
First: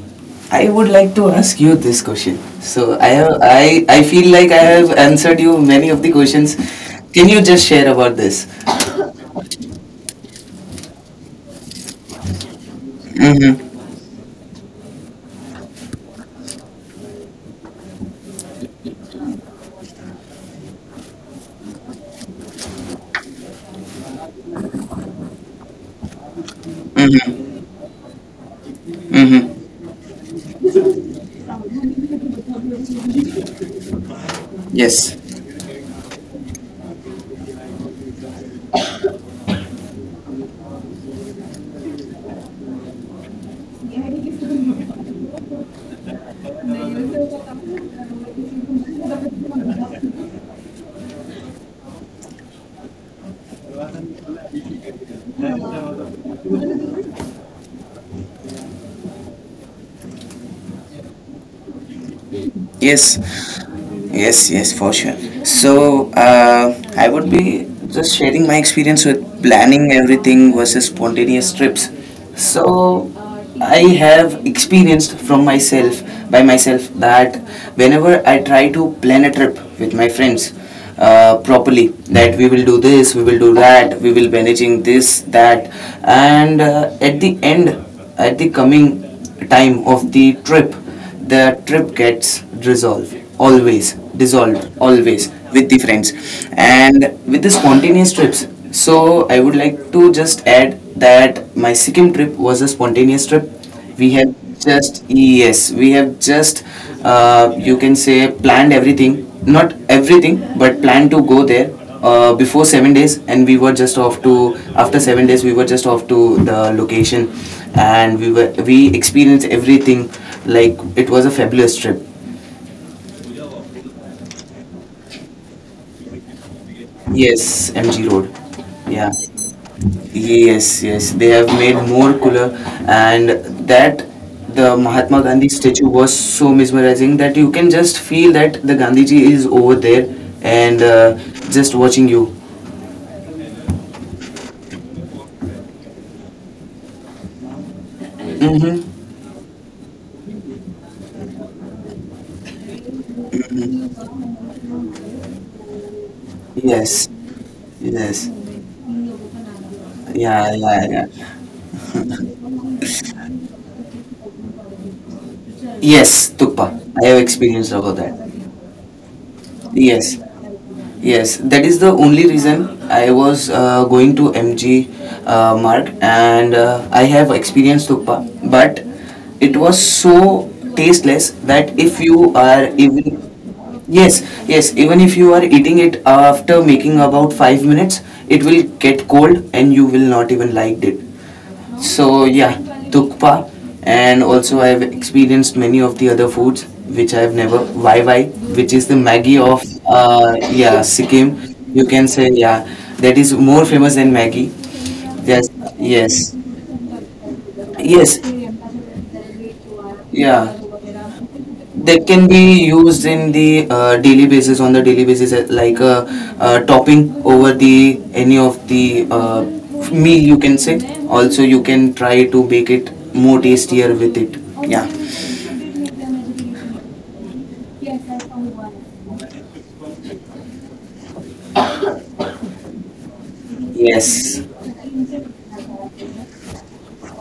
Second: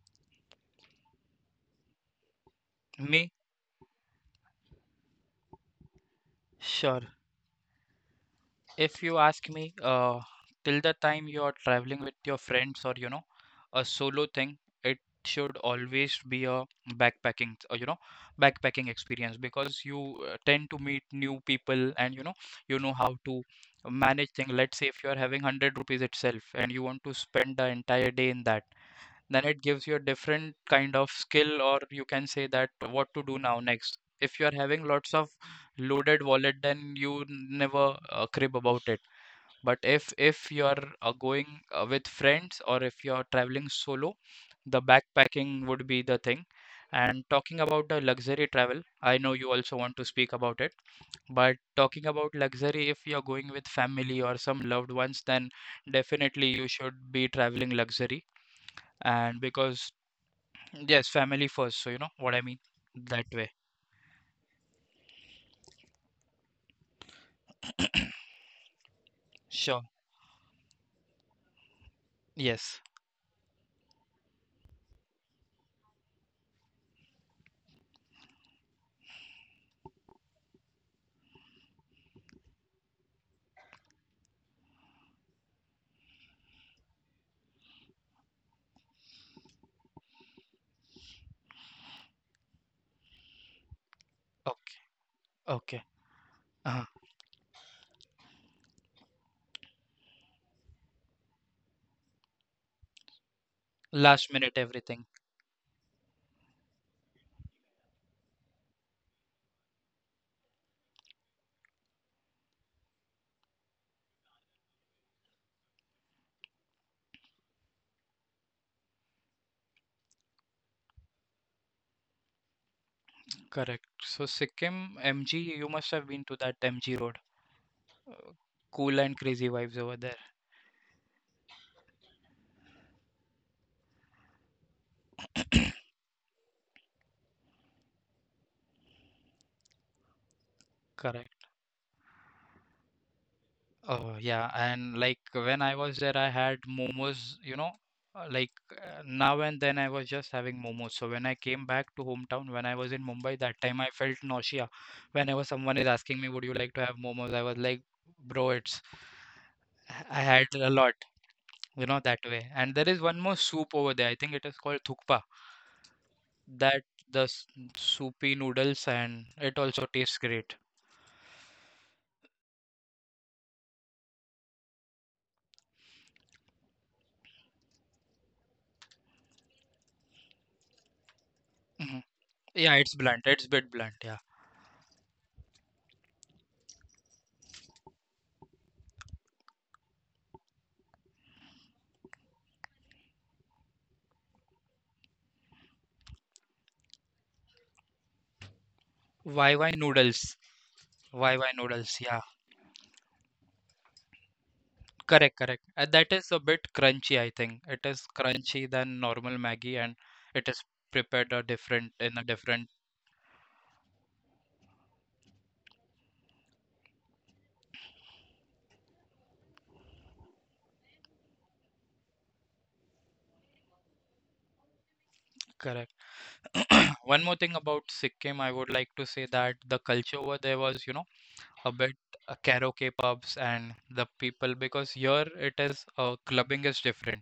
I would like to ask you this question. So I Me? have, I, I feel like I have answered you many of the questions. Sure. Can you just share about this? If you ask me, till the time you are traveling with your friends or you know, Mm-hmm. a solo thing, it should always be a backpacking, you know, backpacking experience because you tend to meet new people and you know how to manage things. Let's say if you are having 100 rupees itself and you want to spend the Mm-hmm. entire day in that, then it Mm-hmm. gives you a different kind of skill or you can say that what to do now next. If you are having lots Yes. of loaded wallet, then you never crib about it, but if you are going with friends or if you are traveling solo, the backpacking would be the thing. And talking about the luxury travel, I know you also want to speak about it. But talking about luxury, if you're going with family or some loved ones, then definitely you should be traveling luxury. And because, yes, family first, so you know what I mean Yes, that way. yes, yes, for sure. So I would be just sharing my experience with Sure. planning everything versus spontaneous trips. Yes. So I have experienced from myself by myself that whenever I try to plan a trip with my friends, properly, that we will do this, we will do that, we will managing this, that, and at the coming time of the trip gets resolved always dissolved Okay. always with the Okay. friends, uh and with the spontaneous trips. So I would like to just add that my Sikkim trip was a spontaneous trip. We Last have minute just, everything. yes, we have just, you can say, planned everything, not everything, but planned to go there, before 7 days, and we were just off to after 7 days we were just off to the location. And we experienced everything. Like it was a fabulous trip. Correct. So Sikkim MG, you must have been to that MG Road. Yes, MG Road. Uh, Cool Yeah. and crazy vibes over there. Yes, yes. They have made more cooler, and that the Mahatma Gandhi statue was so mesmerizing that you can just feel that the Gandhi ji is over there and Correct. just watching you. Oh yeah, and like when I was there, I had momos. You know, uh, like Mm-hmm. now and then I was just having momos. So when I came back to hometown, when I was in Mumbai that time, I felt nausea. Whenever someone is asking me, "Would you like to have Yes, momos?" I was like, yes. "Bro, it's I had Yeah, a yeah, lot." yeah. You know that way. And there is one more soup over there. I think it is called thukpa. Yes, Tukpa. That I have the s- experienced about that. soupy noodles, and it also Yes, tastes great. yes. That is the only reason I was going to MG, Mark, and I have experienced Tukpa. But it was so tasteless that if Mhm. you are Yeah, it's even, blunt. It's bit blunt. Yeah. yes, yes, even if you are eating it after making about 5 minutes, it will get cold and you will not even like it. So yeah, tukpa. And also I've experienced many of the other foods which I've never. Wai Wai, which is the Maggie of, YY noodles. yeah, YY Sikkim, you noodles. can Yeah. say. Yeah, that is more famous than Maggie. Correct, Yes, correct. That is yes, a bit crunchy, I think. It is yes. crunchy than normal Maggie, and it Yeah, is prepared a different that in a can be different used in the, daily basis on the daily basis, like a, topping over the any of the meal, you can say. Also you can try to make it more tastier with it. Yeah. correct. One more thing about Sikkim, I would like to say that the culture over there was, you know, a bit karaoke pubs and the Yes. people, because here it is clubbing is different,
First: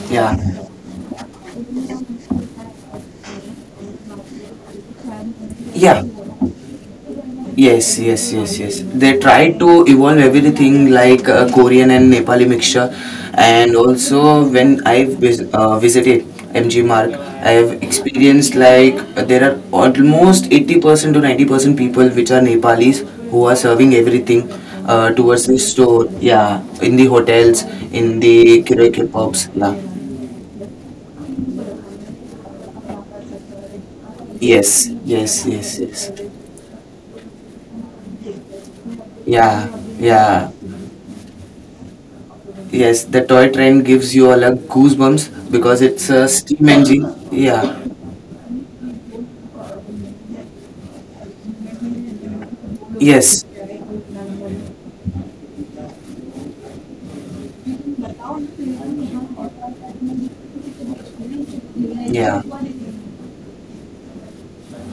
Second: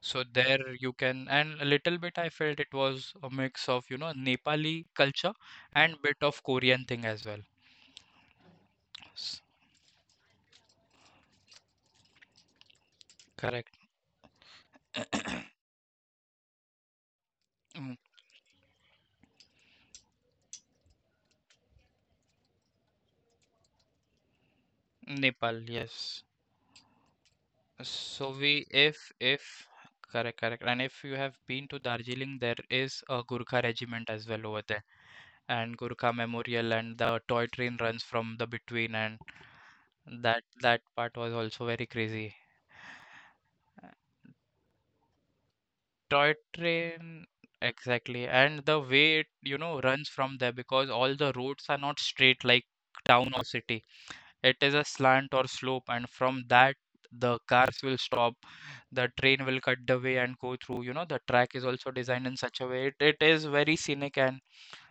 so Yeah. there you can, and a little bit I felt it was a mix of you know Nepali culture and Yeah. bit of Korean thing as well. Yes, yes, yes, yes. They S- try to evolve everything like, Korean and Nepali mixture, Correct. and also when I've visited MG Mark, I've Mm, experienced like, there are almost 80% to 90% people which are Nepalis who are serving everything towards Nepal, the yes. store. Yeah, in the hotels, in So the we if karaoke if pubs. Yeah. correct, correct, and if you have been to Darjeeling, there is a Gurkha regiment as well over there, Yes, yes, and yes, yes. Gurkha memorial, and the toy train runs from the between, and Yeah, that yeah. that part was also very crazy. Yes, the toy train gives you all a goosebumps because it's a Toy steam engine. train, Yeah. exactly. And the way it, you know, runs from there, because all the roads are not straight like town or Yes. city. It is a slant or slope, and from that the cars will stop, the train will cut the way and go through. You know, the track is also designed in Yeah. such a way. It is very scenic and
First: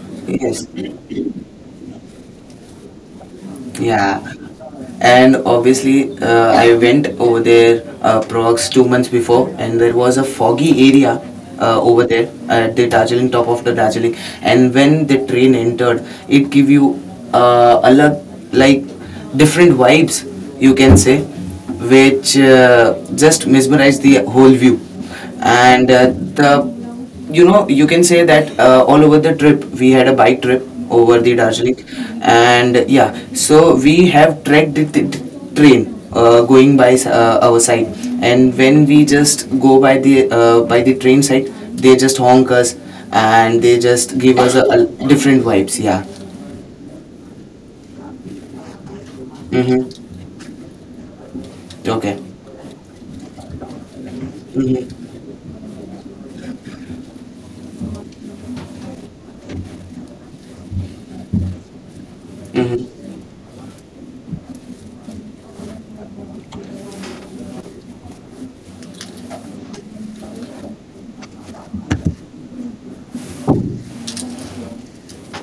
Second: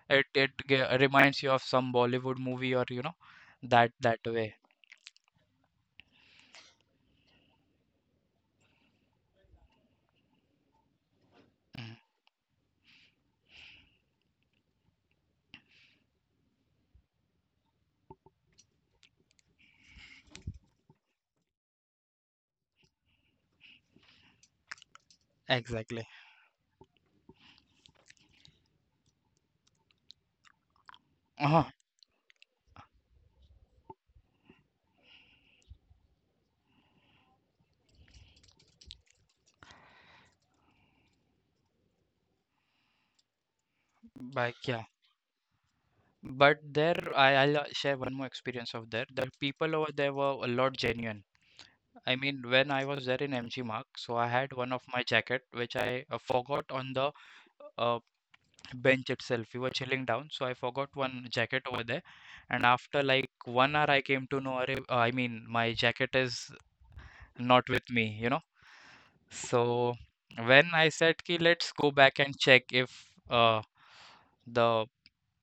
it Yes. Reminds you of some Bollywood movie or you know, that that Yeah, way. and obviously I went over there prox 2 months before, and there was a foggy area Mm, over there at the Darjeeling, top of the Darjeeling. And when the train entered, it give you a lot, like, different vibes you can say, which just mesmerized the whole view. And exactly. the you know, you can say that all over the trip we had a bike trip over the uh Darjeeling. And yeah, so we have tracked the train going by our side, and when we just go by the train side, they just honk us, and they just give us a, Bike, yeah. a different vibes, yeah. But there, I'll share one more experience of there. The people over there Mm-hmm. were a lot genuine. I Okay. mean, when I was there in MG Mark, so I had one of my Mm-hmm. jacket which I forgot on the uh, bench itself. We were chilling down, so I forgot one jacket over there. And after Mm-hmm. like 1 hour, I came to know, "Arey, I mean, my jacket is not with me. So when I said, Ki, let's go back and check if the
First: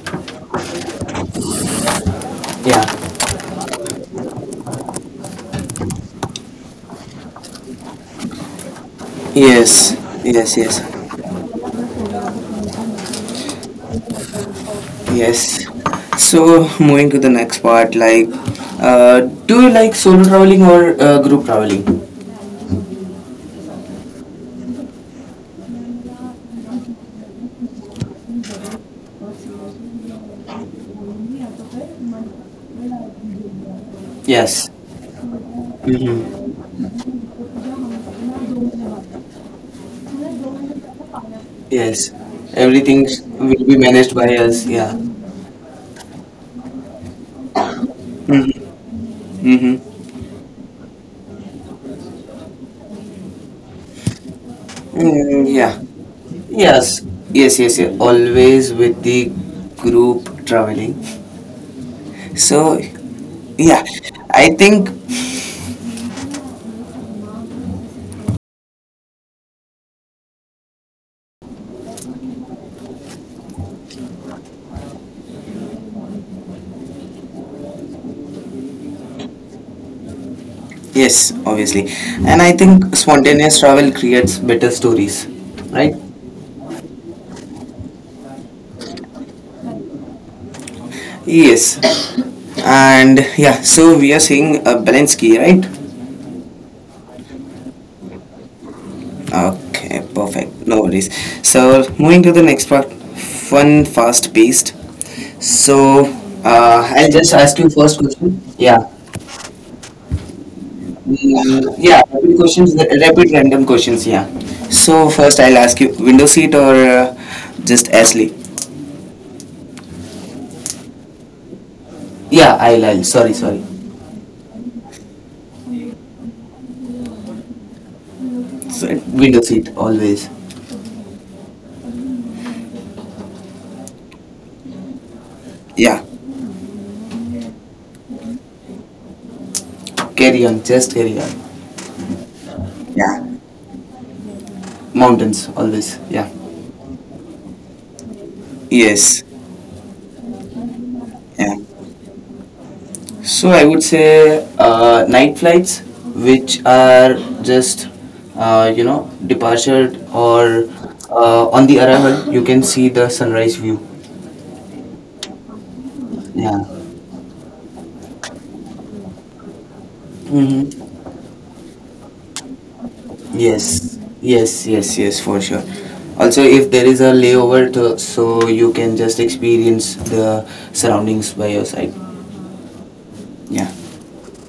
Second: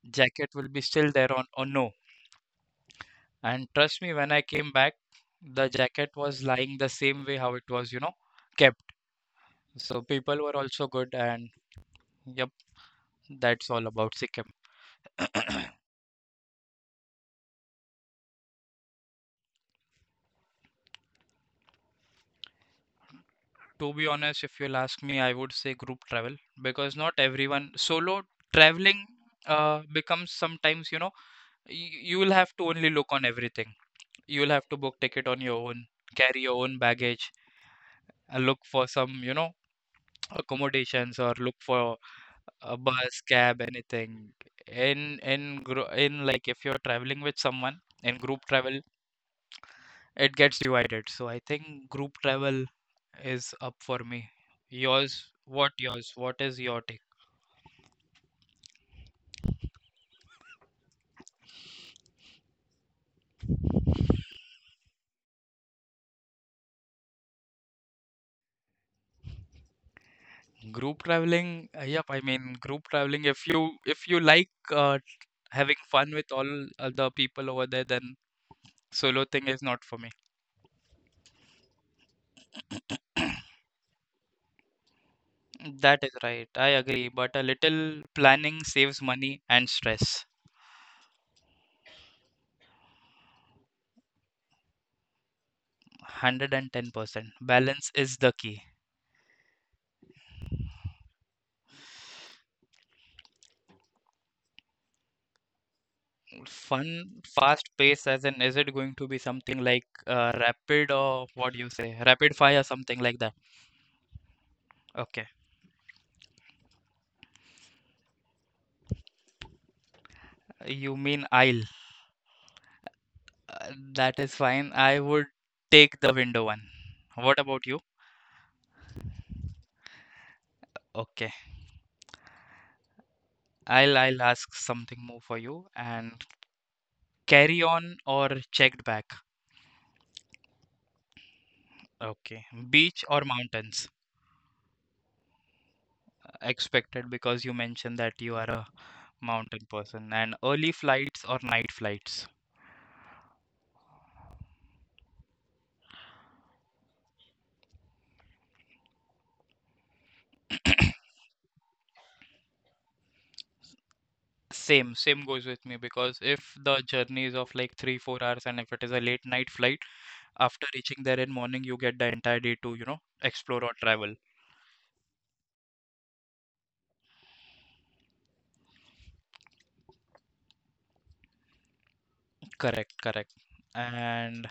jacket will be still there on or no. Yeah. And trust me, when I came back, the jacket was lying the same way how it was, you know, kept. Yes, So people were yes, yes. also good, and yep, that's all about Sikkim. Yes. So moving to the next part, like, do you like solo traveling or group traveling? To be honest, if you'll ask me, I would say group travel because not everyone solo traveling becomes sometimes, you know, you will have to only look on everything. You will have Yes. to book ticket on your own, carry your Mm-hmm. own baggage, and look for some, you know, accommodations or look for Yes. a Everything bus, cab, will be managed anything. by us. Yeah. In like if you're traveling with someone in group travel, Mm-hmm. Mm-hmm. it gets divided. So I think group travel is up for me. Mm, yeah. Yours? What is your take? Yes. Yes. Yes. Yeah. Always with the group traveling. So yeah, I think Group traveling, yep. I mean group traveling. If you like having fun with all other people over there, then solo thing is not for me. yes, obviously, and I think spontaneous travel creates better stories, right? That is right. I agree. But a little planning saves money and stress. Yes. And yeah, so we are seeing a balance key, right? 110%. Balance is the key. Okay, perfect. No worries. So moving to the next part, fun, fast-paced. So I'll Fun, just ask fast you first pace, as in, question. is it Yeah. going to be something like rapid or what do you Mm, say? yeah, Rapid rapid fire, questions, something like rapid that. random questions. Yeah. So Okay. first, I'll ask you window seat or just Ashley. You mean aisle. Yeah, I'll. Sorry, sorry. That is fine. I would take the window one. What about you? So, window seat, always. Okay. I'll ask something more for you Yeah. and carry on or checked back. Carry on, just carry on. Okay. Beach Yeah. or mountains? Mountains, always. Yeah. Expected because you mentioned that you are a Yes. mountain person and early flights or Yeah. night flights. So I would say night flights, which are just departure, or on the arrival, you can see the sunrise view. Same, same goes with me because if Yeah. the journey is of like three, 4 hours and if it is a late night flight, after reaching Mm-hmm. there in morning you get the entire day to, you know, explore or Yes. travel. Yes. Yes. Yes. For sure. Also, if there is a layover, to, so you can just experience the surroundings by your side. Correct, correct. Yeah. And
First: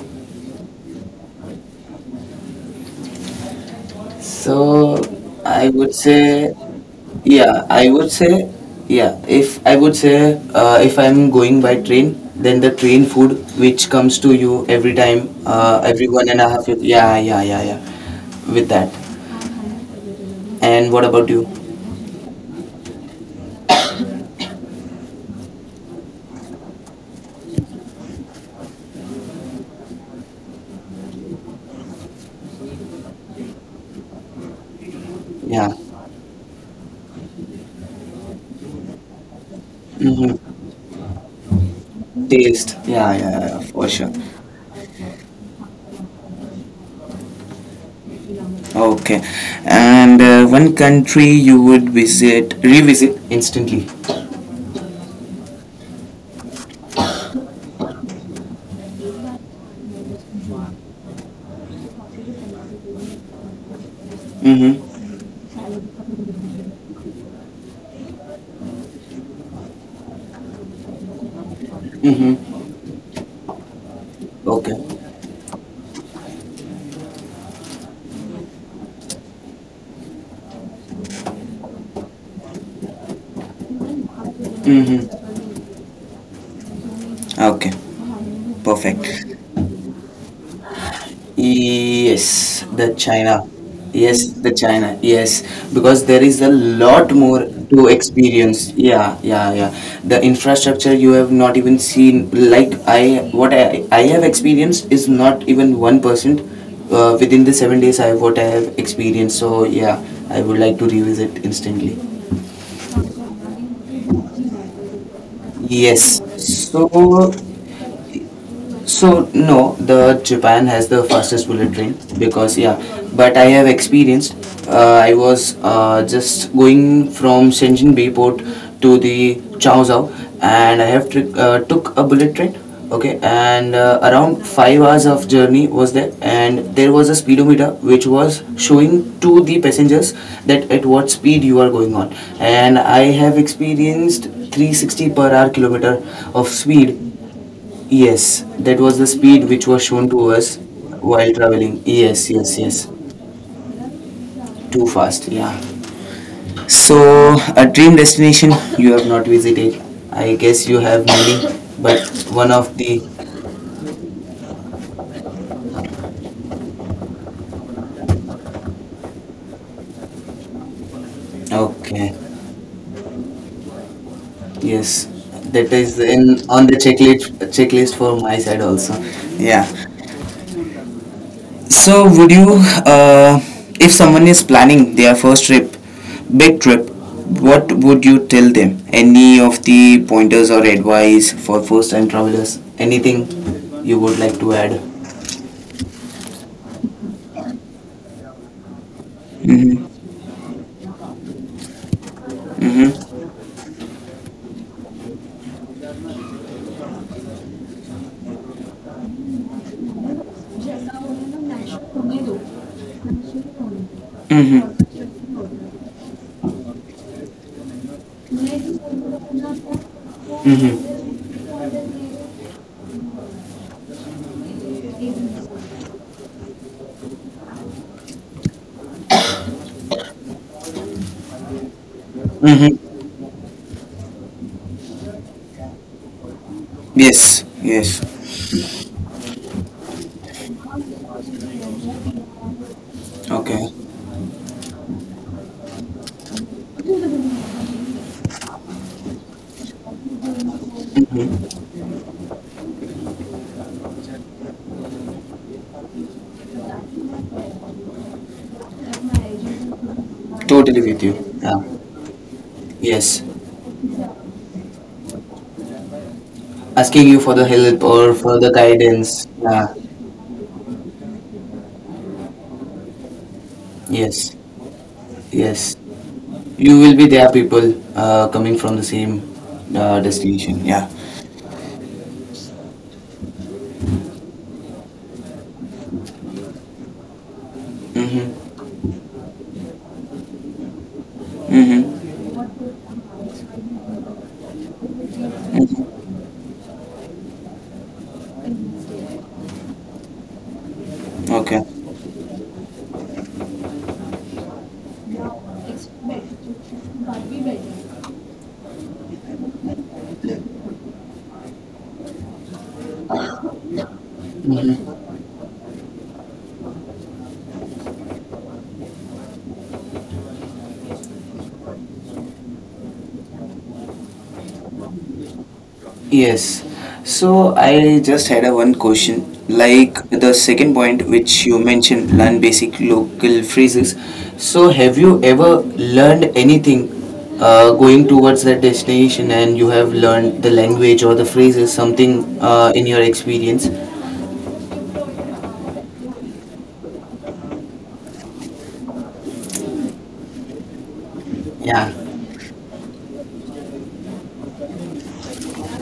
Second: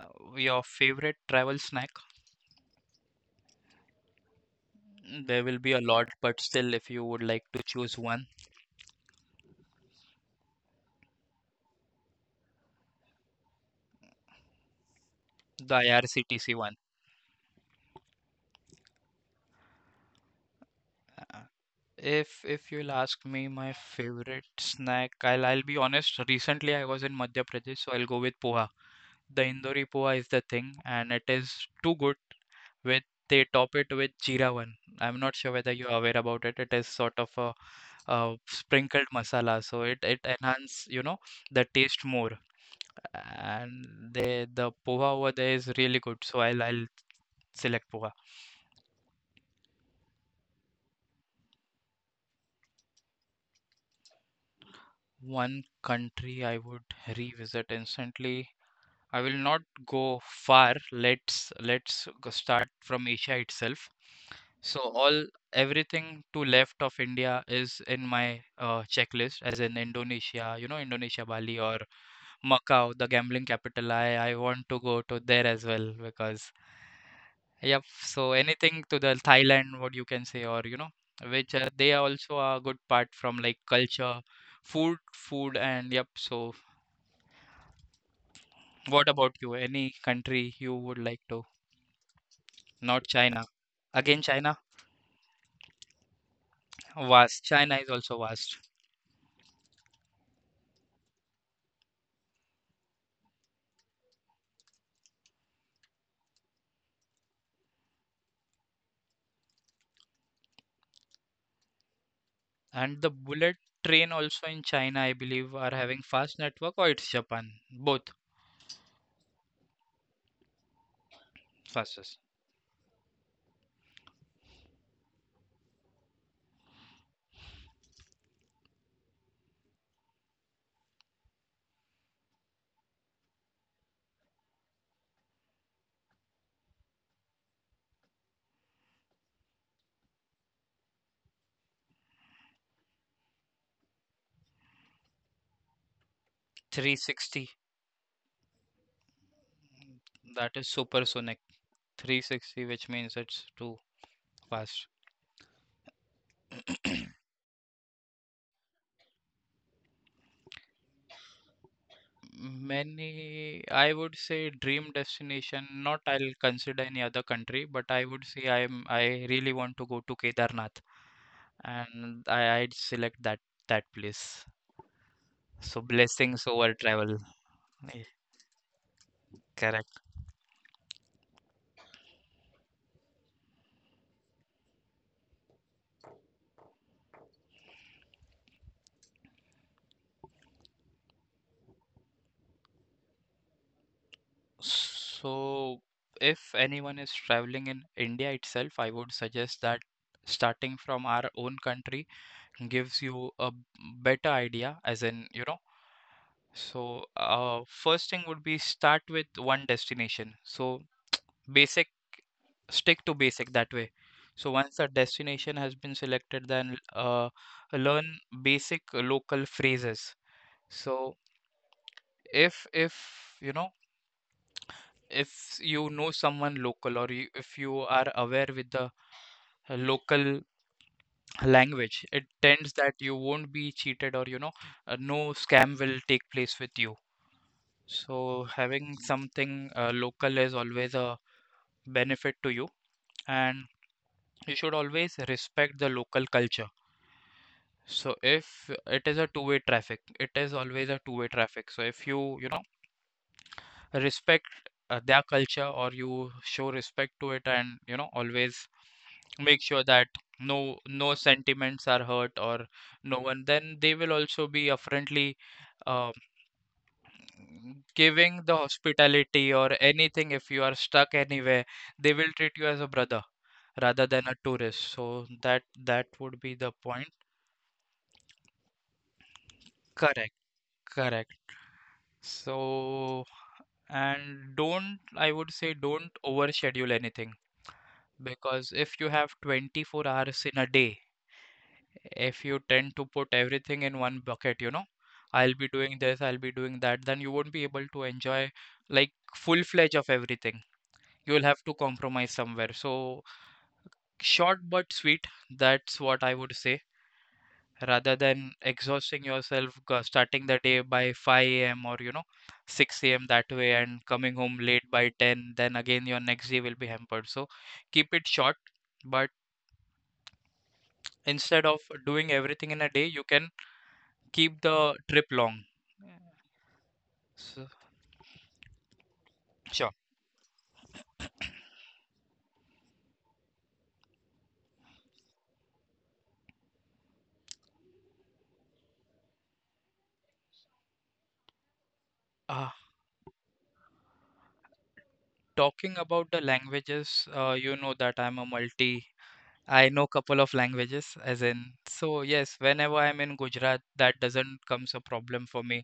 your favorite travel snack? So There will I be a would lot, but say, still if you would like to yeah, I choose would one, say, yeah. If I would say, if I'm going by train, then the train food which comes to you every time, the every one and a IRCTC half. one. Yeah, yeah, yeah, yeah. With that. And what about you? If you'll ask me my favorite snack, I'll be honest. Recently, I was in Madhya Pradesh, so I'll go with poha. The Indori poha is the thing, and it is too good. With they top it with jeera one. I'm not sure whether Yeah. you're aware about it. It is sort of a, sprinkled masala, so it Mm-hmm. enhance you know the taste more. Taste. Yeah, yeah, yeah, for sure. And they the poha over there is really good, so I'll select poha. Okay. And one country you would revisit instantly. One country I would revisit instantly. I will not go far. Let's go start from Asia itself. So Mm-hmm. all everything to left of India is in my checklist, as in Indonesia, you know, Indonesia, Bali, or Mm-hmm. Macau, the gambling capital. I want to go Okay. to there as well because yep. So anything to the Thailand, what you can say, or you know, which they are also a good part from like culture, food, Mm-hmm. food, and yep. So Okay. what Perfect. about you? Any country you would like to? Yes, the Not China. China. Again, Yes, the China, China. Yes, because there is a lot vast. more China to is also vast. experience. Yeah, yeah, yeah. The infrastructure you have not even seen. Like what I have experienced is not even 1%. Within the 7 days, I have what I have experienced. So yeah, I would like to revisit instantly. And the bullet train also in China, I believe, are having Yes. fast network or it's So Japan. Both So no, the Japan has the fastest bullet train, fastest. because yeah, but I have experienced. I was just going from Shenzhen Bayport to the Chaozhou, and I have took a bullet train. Okay, and around 5 hours of journey was there, and there was a speedometer which was showing to the passengers that at what speed you are going on, and I have experienced 360 per hour kilometer of speed. 360, Yes, that was the speed which was shown to that us is while supersonic. traveling. Yes, yes, 360, which yes. means it's too fast. Too fast, yeah. So, a dream destination you have not visited. I guess you have many, but one of the Many, I would say dream destination, not I'll consider any other country, but I would say I'm, I really want to go to Kedarnath okay, and I, I'd select that that place. yes, that So is blessings in on over the travel. checklist Eh, for my side also. Yeah. correct. So, would you, uh, if someone is planning their first trip, big trip, what would you tell them? Any of the pointers or advice for first time travelers? Anything you would like to add? So if anyone is traveling in India itself, I would suggest that Mm-hmm. starting from our own country gives you Mm-hmm. a better idea, as in, you know, so first thing would be start with one destination. So basic, stick to basic that way. So once Mm-hmm. the destination has been selected, then learn basic local phrases. So Mm-hmm. if you know if you know someone local or you, if you are aware with the local language, it tends Mm-hmm. that you won't be cheated or you know no scam will take place with you, Yes. Yes. so having something local is always a benefit to you. And Okay. you should always respect the local culture. So if it is a two-way traffic, it is always a two-way Mm-hmm. traffic. So if you, you know, respect their culture or you show respect to it, and you know always make sure that no Totally with no you. Yeah. sentiments are hurt or no Yes. one, then they will also be a friendly um, Asking you for the help or for giving the the guidance. hospitality or Yeah. anything. If you are stuck anywhere, they will treat you as a brother rather than a Yes. tourist. So that Yes. that would be the You will point. be there, people coming from the same Correct, destination. Yeah. correct. So and don't, I would say don't overschedule anything. Mm-hmm. Because if you have 24 hours in a day, Mm-hmm. if you tend to put everything in one bucket, you know, I'll be doing Mm-hmm. this, I'll be doing that, then you won't be able to enjoy like full-fledged of everything. You'll Okay. have to compromise somewhere. So short but sweet, that's what I would say, rather than exhausting yourself, starting the day by 5 a.m. or, you know, 6 a.m. that way and coming home late by Mm-hmm. 10, then again your next day will be hampered. So keep it short. But instead of doing everything in a day, you can keep the trip long. Yes. So So, I just had a one question. sure. Like the second point which you mentioned, learn basic local phrases. So, have you ever learned anything going towards that destination, and you have learned the language or the phrases, something uh, in your experience? Talking about the languages, you know that I'm a multi, I know couple of languages as in, Yeah. so yes, whenever I'm in Gujarat, that doesn't comes a problem for me.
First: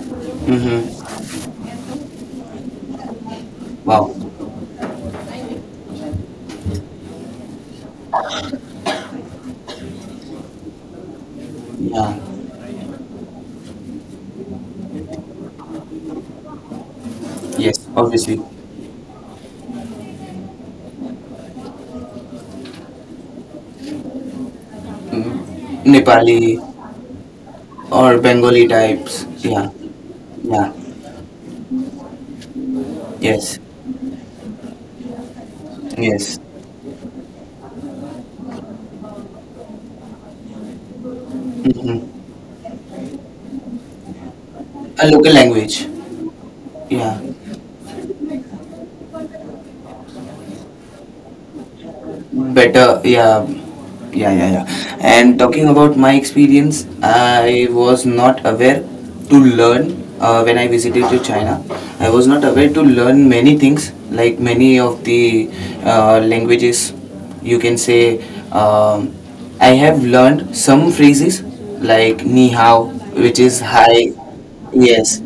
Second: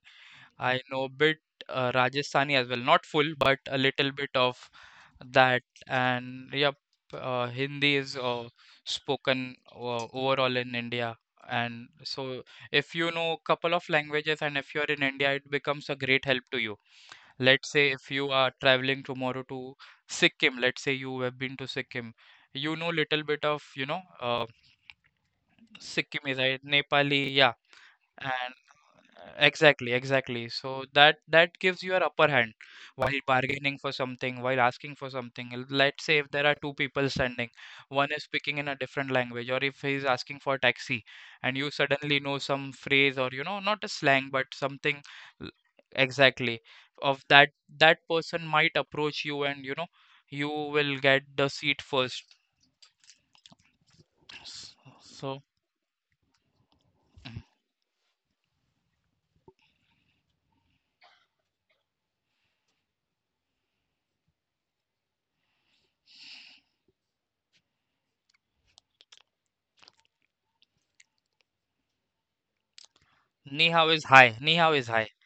I know a Mm-hmm. bit Rajasthani as well, not full, but a little Wow. bit of that. And yep, Hindi is spoken overall in India. And Yeah. so, if you know couple of languages and if you're in India, it becomes a great help to you. Let's Yes, say if you obviously. are traveling tomorrow to Sikkim, let's say you have been to Sikkim, you know little bit of, you know, Mm, Sikkimese, Nepali right? Nepali, yeah, or and Bengali types. Yeah, exactly, exactly. yeah, So that that gives you an upper hand while yes, bargaining for something, while asking for something. Let's say if yes. there are two people standing, one is speaking in a different language or if he's asking for a taxi, and you Hmm. suddenly know some phrase or you know, not a slang but something, A local l- language. exactly Yeah, of that, that person might approach you and you know you will get the seat first. better, yeah, yeah, yeah, yeah, S- and so talking about my experience, mm, I was not aware to learn when I visited to China, I was not aware to learn many things, like many of the languages, you can say. um, I have learned some phrases, like ni hao, which is ni hao hi, is high, ni hao is high. yes.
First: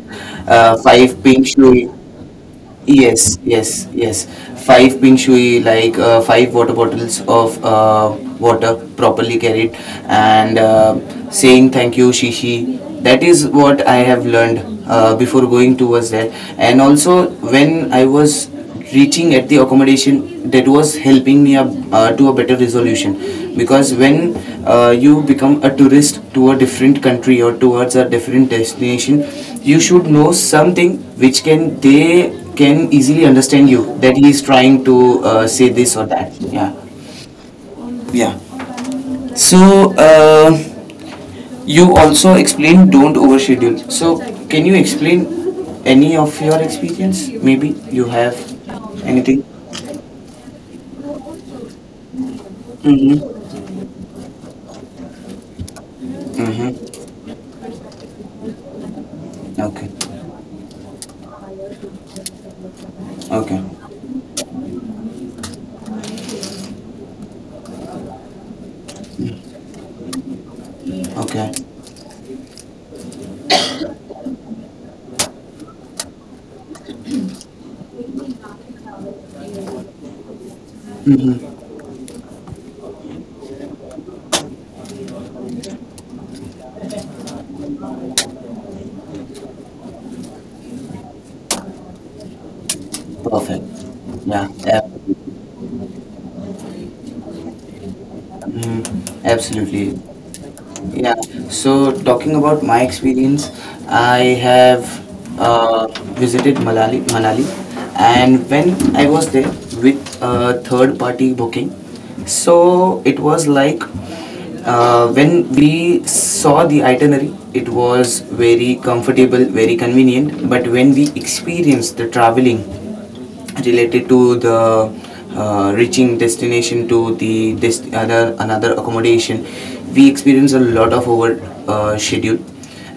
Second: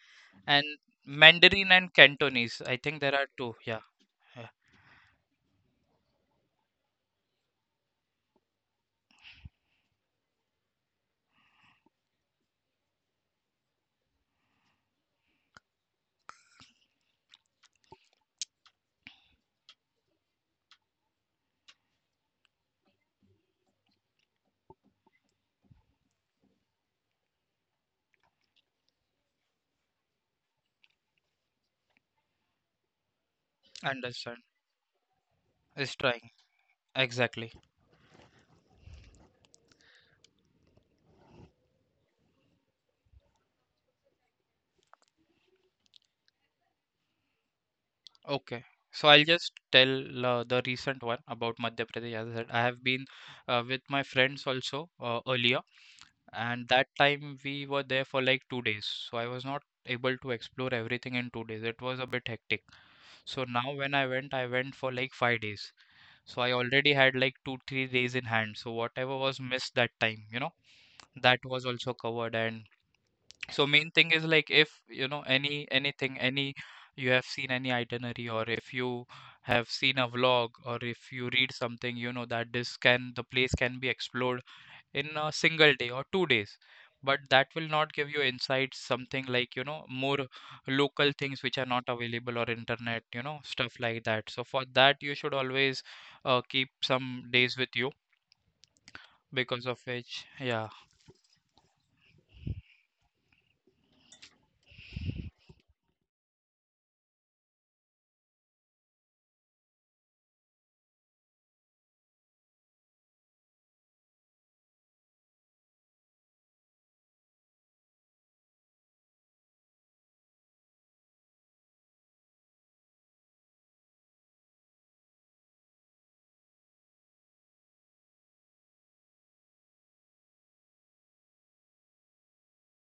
And Five pink Mandarin shui. and Cantonese. I think there are Yes, two. Yeah, yes, yes. yeah. Five pin shui, like five water bottles of water properly carried, and saying thank you, Shishi. That is what I have learned before going towards that. And also, when I was reaching at the accommodation, that was helping me up, to a better resolution, because when you become a tourist to a different country or towards a different destination, you should know something which can they can easily understand you, that he Understand. is trying to say this Is or trying. that, yeah, Exactly. yeah. So uh, you also explained don't overschedule. So can you explain any of your experience? Maybe you have Okay. So I'll anything? just tell the recent one about Madhya Pradesh. As I said, I have been Mm-hmm. With my friends also earlier, and that Mm-hmm. time we were there for like 2 days. So I was not Okay. able to explore everything in 2 days. It was a bit hectic. So Okay. now when I went for like 5 days. So I already had like two, 3 days in hand. So whatever was missed that time, you know, that Okay. was also covered. And so main thing is like if you know anything, any, you have seen any itinerary or if you have seen a vlog or if you read Mm-hmm. something, you know that this can, the place can be explored in a single day or 2 days, but that will not give you insights, something like you know more local things which are not available or internet, you know, Perfect. stuff like that. So Yeah. for that you should always keep some days with you Mm-hmm. because of Absolutely. which, yeah. Yeah. So talking about my experience, I have uh, visited Manali, and when I was there with third-party booking, so it was like when we saw the itinerary, it was very comfortable, very convenient. But when we experienced the traveling related to the reaching destination to the other another accommodation, we experienced a lot of over schedule,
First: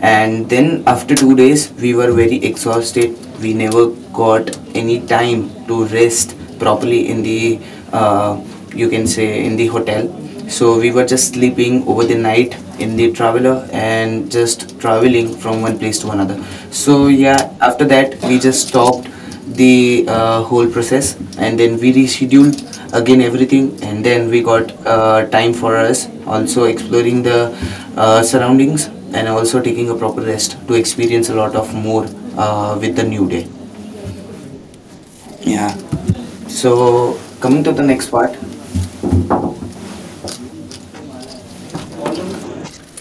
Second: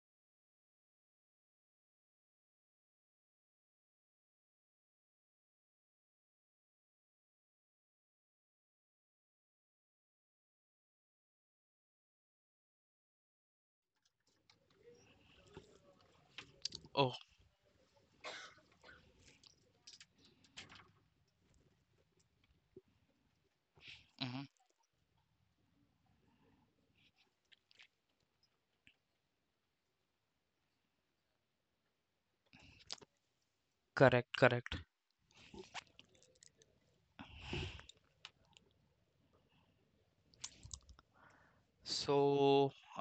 and then after 2 days we were very exhausted. We never got any time to rest properly in the uh, you can say in the hotel. So we were just sleeping over the night in the traveler and just traveling from one place to another. So Oh, yeah, after that we just stopped the whole process, and then we rescheduled again everything, and then we mhm. got time for us also exploring the surroundings, and also taking a proper rest to experience a lot of more with the new day. Correct, correct. Yeah. So coming to the next part. So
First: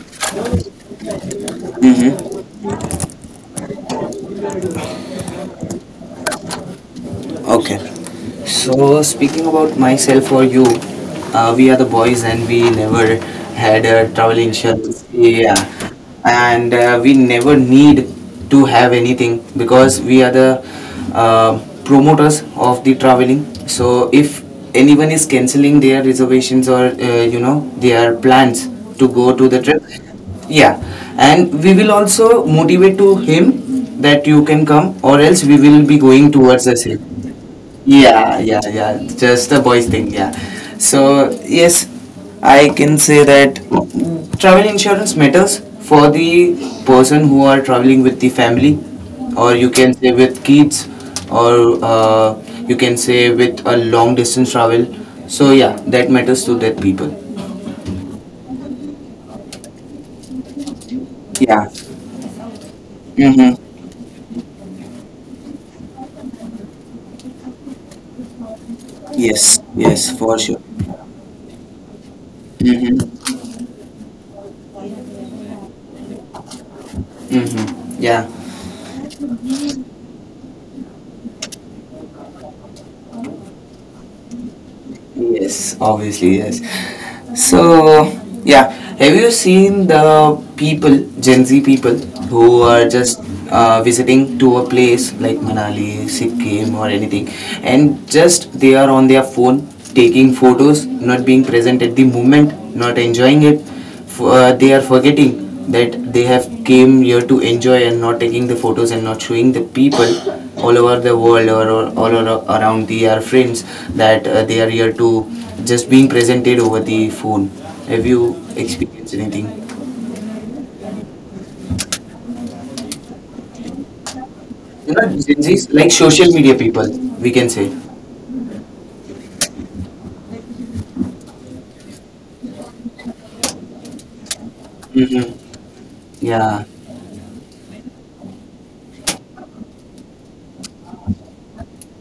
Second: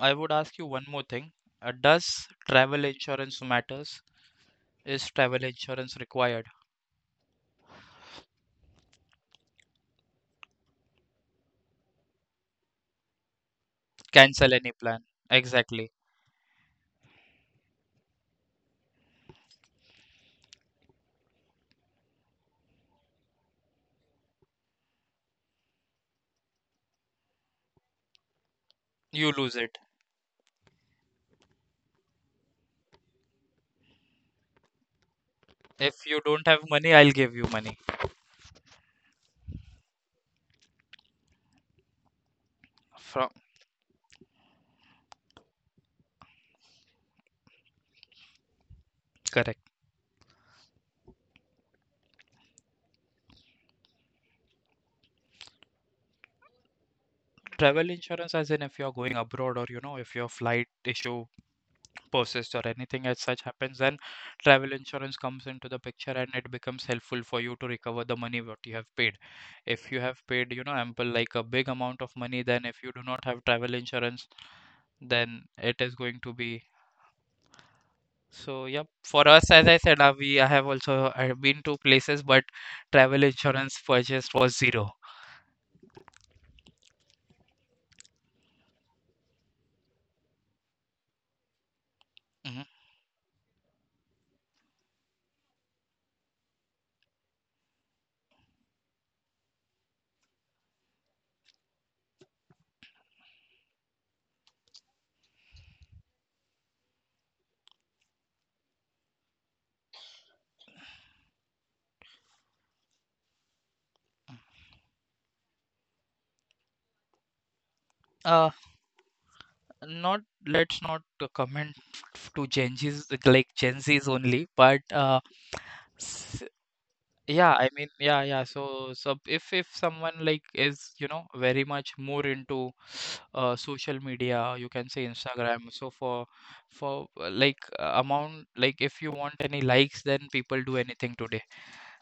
I would ask you one more thing. Does Mm-hmm. travel insurance matters? Is travel insurance required? Okay. So speaking about myself or you, we are the boys and we never had a travel Cancel any plan, insurance. Yeah, exactly. and we never need to have anything, because we are the uh, promoters of the traveling. So if anyone is canceling their reservations or their plans to You go to lose the it. trip, yeah, and we will also motivate to him that you can come, or else we will be If you going don't have towards the money, same. I'll give you money. Yeah, yeah, yeah. Just the boys thing, yeah. So, yes, I can say From, that travel insurance matters for the person who are traveling with the family, or correct. you can say with kids, or you can say with a long distance travel. So, yeah, that matters to that people. Travel insurance, as in if you're going abroad or you know, if your flight issue Yeah. persists or anything as such Mm-hmm. happens, then travel insurance comes into the picture and it becomes helpful for you to recover the money what you have paid. Yes. If you Yes, have for paid, sure. you know, ample like a big amount of money, then if you do not Mm-hmm. have travel insurance, then it is going to be Mm-hmm. Yeah. so. Yep. For us, as I said, we, I have also, I have been to places, but travel insurance purchased was 0. Yes, obviously, yes. So, yeah, have you seen the people, Gen Z people, who Mm-hmm. are just visiting to a place like Manali, Sikkim, or anything, and just they are on their phone taking photos, not being present at the moment, not enjoying it? For they are forgetting that they have came here to enjoy and not taking the photos and not showing the people all over the world, or all around the our friends that they are here to just being presented over the phone. Have you experienced anything? Not, let's not comment to Gen Z's like Gen Z's only, but You know, Gen Zs, like social s- media people, we can yeah, say. I mean, yeah, yeah. So, so if someone like is, you know, very much more into social media, you can say Mm-hmm. Instagram. So for Yeah, for like amount, like if you want any likes, then people do anything today.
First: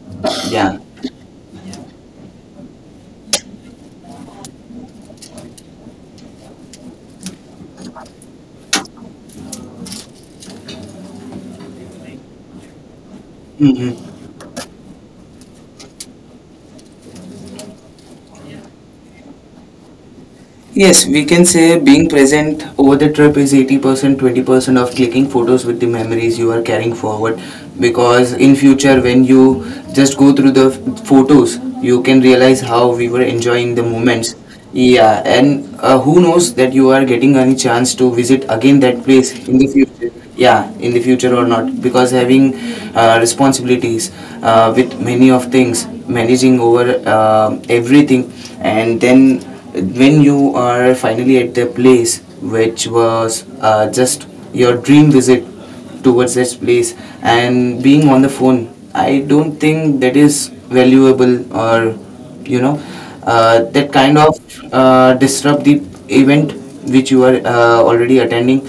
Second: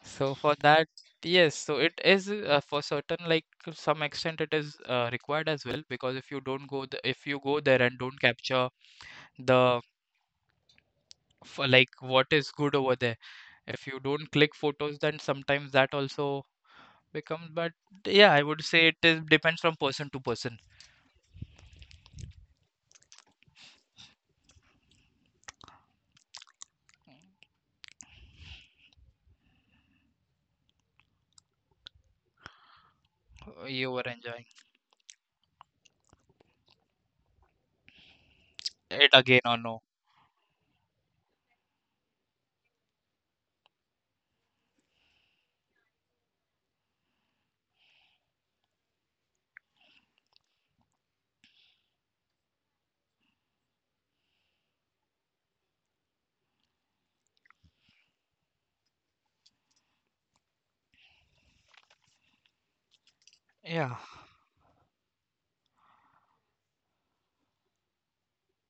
So for yeah. that. Yes, so it is for certain, like to some extent, it is required as well because if you don't go, th if you go there and don't capture the for like what is good over there. If you Mm-hmm. don't click photos, then sometimes that also becomes. But yeah, I would say it is depends from person to person. Yes, we can say being present over the trip is 80%, 20% of clicking photos with the memories you are carrying forward. Because in future, when you just go through the photos, you can realize how we were uh, enjoying the You were moments. enjoying Yeah, and who knows that you are getting any chance to visit again that it place again or in the no? future. Yeah, in the future or not, because having responsibilities with many of things, managing over everything, and then when you are finally at the place which was just your dream visit towards that place, and being on the phone, I don't think that is valuable, or you know that Yeah, kind of disrupt the event which you are already attending,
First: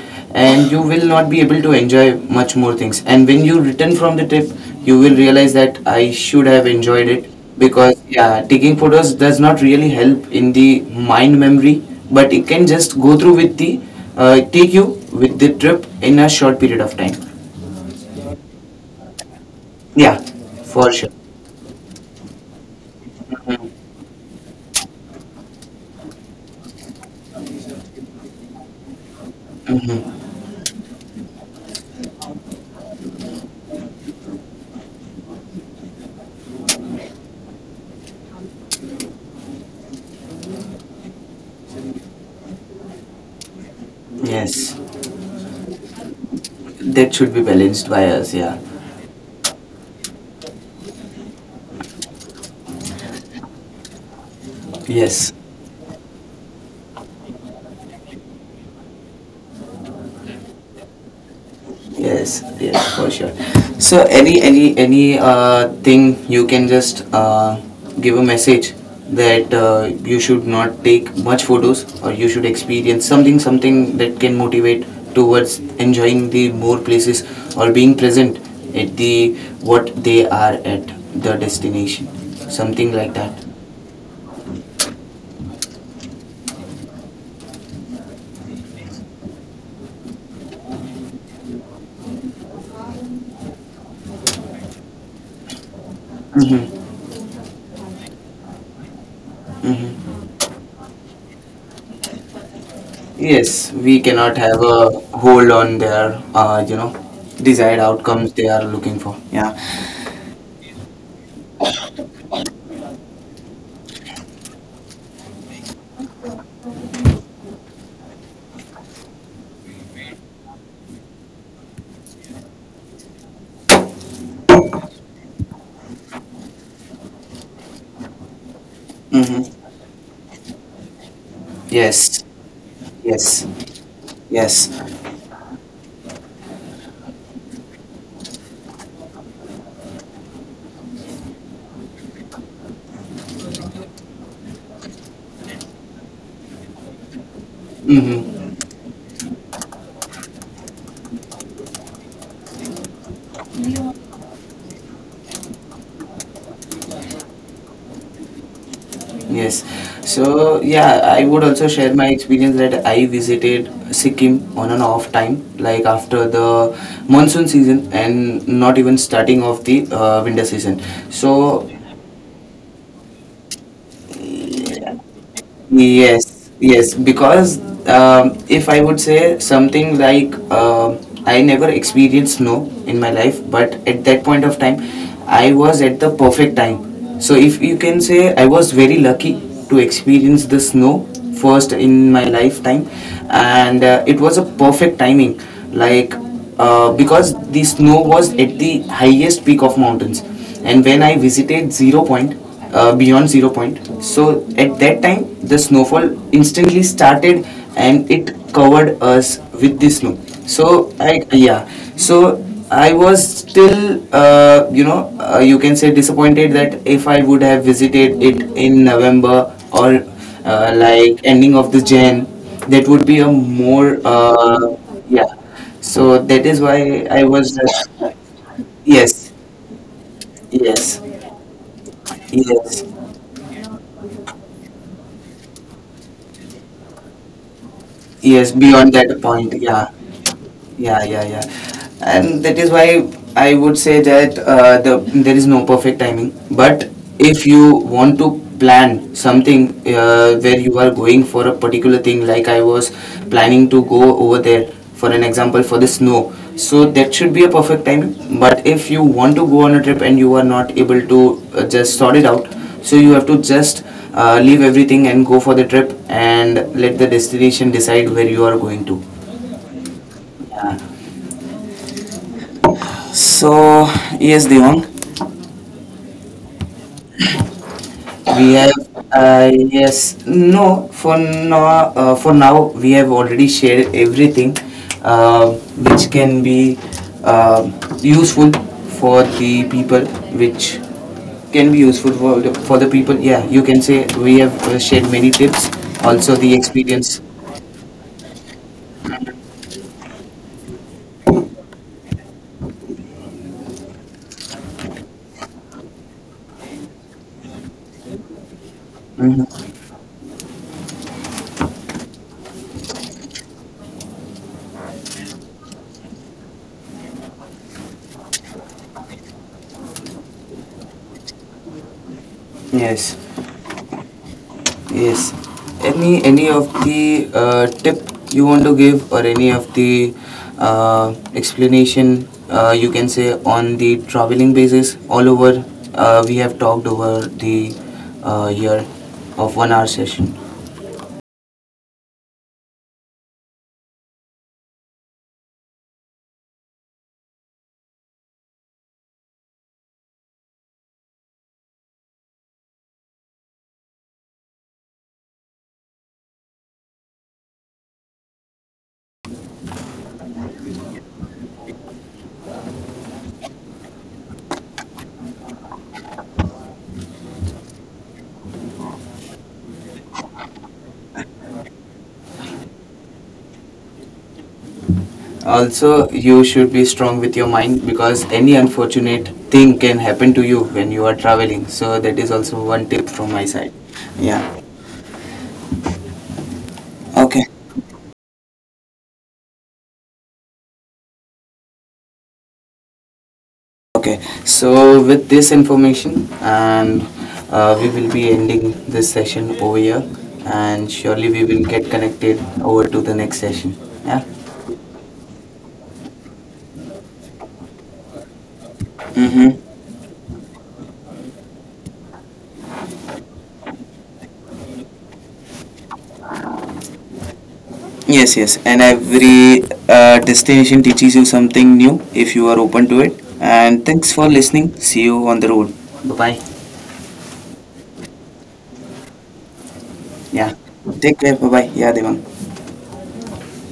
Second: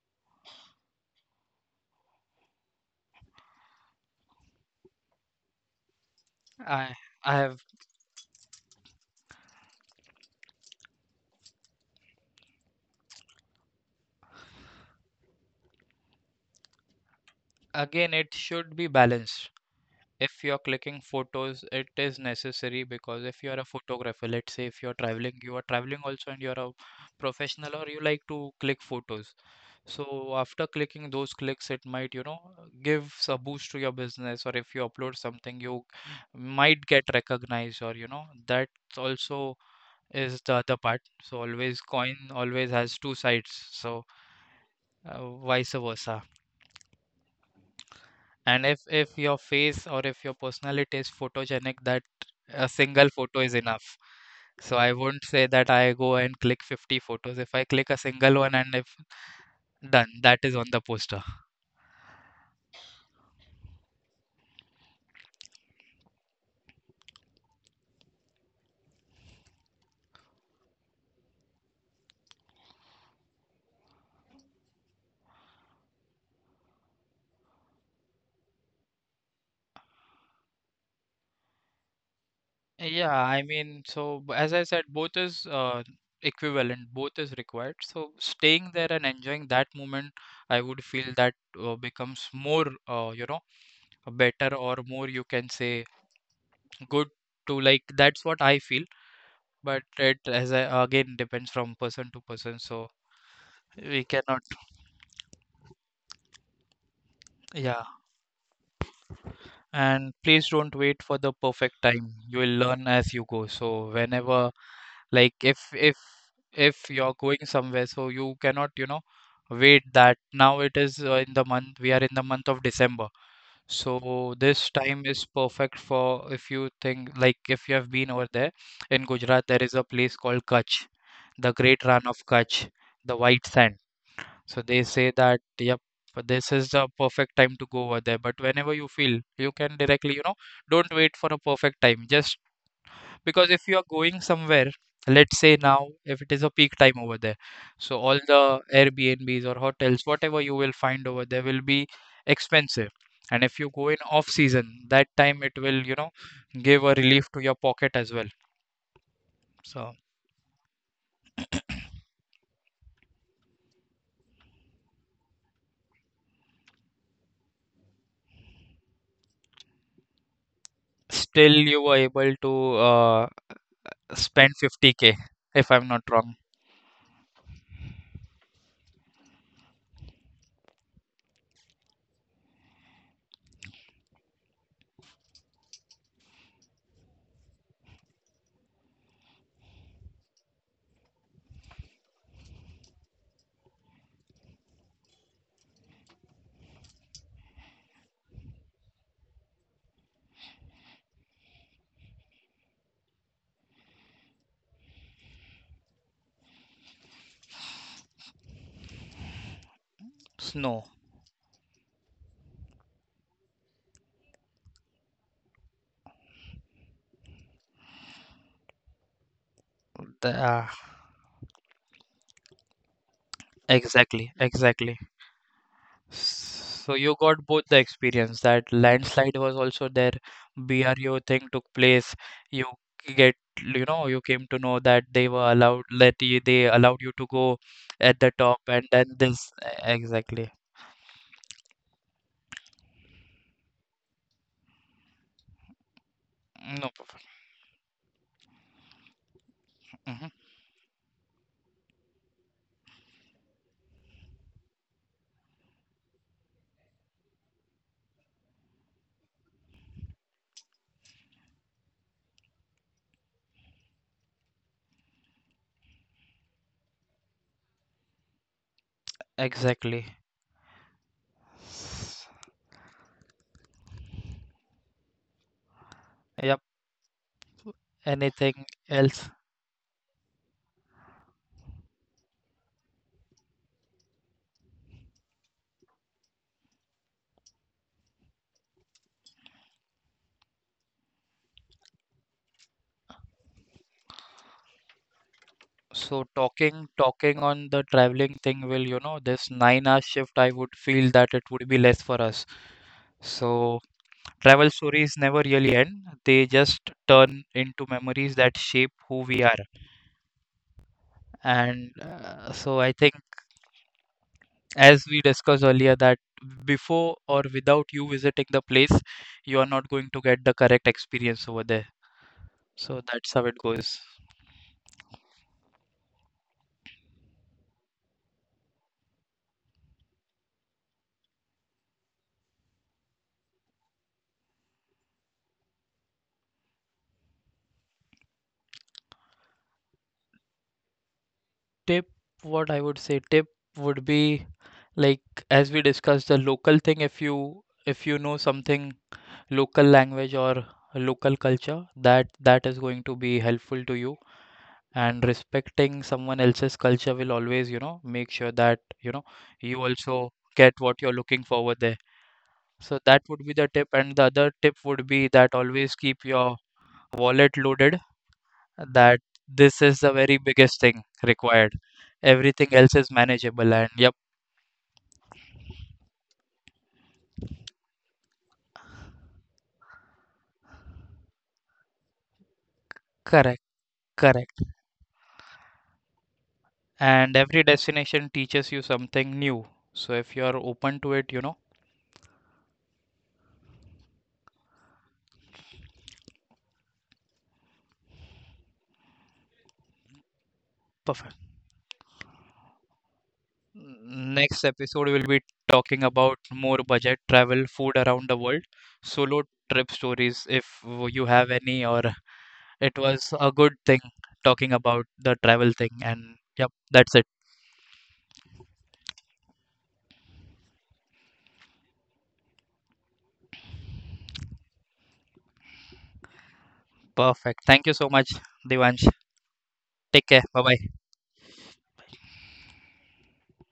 and you will not be able to enjoy much more things, and when you return from the trip, you will realize that I should have I enjoyed it, I have because yeah, taking photos does not really help in the mind memory, but it can just go through with the take you with the trip in a short period of time, again. It should be balanced. yeah, If you're for clicking sure. photos, it is necessary because if you are a Mhm. photographer, let's say if you're traveling, you are traveling also and you're a professional or you like to click photos. Mhm. So after clicking those clicks, it might, you know, gives a boost to your business, or if you upload something, you might get recognized, or you know, that also is the other part. So always coin always has two sides, so Yes, vice versa. that should be balanced by us, yeah. And if your face or if your personality is photogenic, that a single photo is enough. So I won't Yes. say that I go and click 50 photos. If I click a single one and if done, that is on the poster. Yes, yes, for sure. So any thing you can just give a message that you should not take much photos, or you should experience something that can motivate towards enjoying the more places, or being present at the what they are at the destination, something like Yeah, I that. mean, so as I said, both is equivalent, both is required. So staying there and enjoying that moment, I would feel that becomes more, you know, better or more you can say Mm-hmm. good to like that's what I feel. But it Mm-hmm. as I, again depends from person to person. So Yes, we we cannot cannot, have a hold on their desired yeah. outcomes they are looking for. And please don't wait for the perfect time. You will learn as you go. So whenever like if if you're going somewhere, so you cannot, you know, wait that now it is, in the month, we are in the month of December, so this time is perfect for if you think like if you have been over there. In Gujarat there Mm-hmm. is a place called Kutch, the Great Run Yes, of Kutch, the White yes, Sand, so yes. they say that yep, this is the perfect time to go over there, but whenever you feel you can directly, you know, don't wait for a perfect time just because if you are going somewhere, let's say now, if it is a peak time over there, so all the Mm-hmm. airbnbs or hotels whatever you will find over there will be expensive. And if you go in off season, that time it will, you know, give a relief to your pocket as well. Yes. So So yeah, I would also share my experience that I visited Sikkim on an off time, like after the monsoon season and not even starting of the winter season. still So you were able to uh, spend 50K, if I'm not wrong. yes, yes, because if I would say something like I never experienced snow in my life, but at that point of time, I was at the perfect time. So if you can say, I was very lucky to experience the snow first in my lifetime, and it was a perfect timing. Like because the snow was at the highest peak of mountains, and when I visited Zero Point, beyond Zero Point, so at that time the snowfall instantly started and it covered us with the snow, No, so I, yeah. So I was still you can say disappointed that if I would have visited it in November, or the, like ending of the Jan, that would be a more exactly, exactly. yeah. So that is So why you I got was both the just experience that yes, landslide was also there, yes, BRU thing took place. You yes, get, you know, you came to know that they were allowed, that they allowed you to go at the yes. top, and Beyond then that this, point, yeah. exactly. Yeah, yeah, yeah. And that is why I would say that there is no perfect timing. But No, if you want to plan something mm-hmm. Where you are going for a particular thing, like I was planning to go over there, for an example, for the snow, so that should be a perfect timing. But if you want to go on a trip and you are not able to just sort it out, so you have to just leave everything and go for the trip and let the destination decide where you are going to. Exactly. Yeah. S- So yes, Devang, Yep. we Anything have else? Yes. No, for now, we have already shared everything uh, which can be uh, useful for the people, which can be useful for the people, yeah, you can say we have shared many tips, So also the talking, experience. talking on the traveling thing will, you know, this 9 hour shift, I would feel that it would be less for us. So. Travel stories never really end, they just turn into memories that shape who we are. Mhm. And so I think, as we discussed earlier, that before or without you visiting the place, you are not going to get the correct experience over there. So Yes. that's how it goes. Yes. Any of the tip you want to give, or any of the explanation, you can say, on the traveling basis all over. We have talked over the year of 1 hour session. Tip, what I would say, tip would be like as we discussed the local thing, if you, if you know something, local language or local culture, that that is going to be helpful to you, and respecting someone else's culture will always, you know, make sure that you know you also get what you're looking forward there. So that would be the tip, and the other tip would be that always keep your wallet loaded. That this is the very biggest thing required, everything else is manageable. And yep, Also, you should be strong with your mind, because any unfortunate thing can happen to you when you are traveling. So that is also one tip from my correct, side. Yeah. correct. And Okay. every destination teaches you something new, so if you are open to it, you know. Okay, so with this information, and we will be ending this session over here, and surely Perfect. we will get connected over to the next session. Yeah. Next episode, we'll be talking about more budget travel, food around the world, solo Mm-hmm. trip stories, if you have any, or it was a good thing talking about the travel thing. And yep, that's it. Yes, yes. And every destination teaches you something new if you are open to it. And thanks for listening. See you on the road. Bye bye. Perfect. Thank you so much, Devansh. Take care. Yeah. Bye bye. Take care. Bye bye. Yeah, Devang.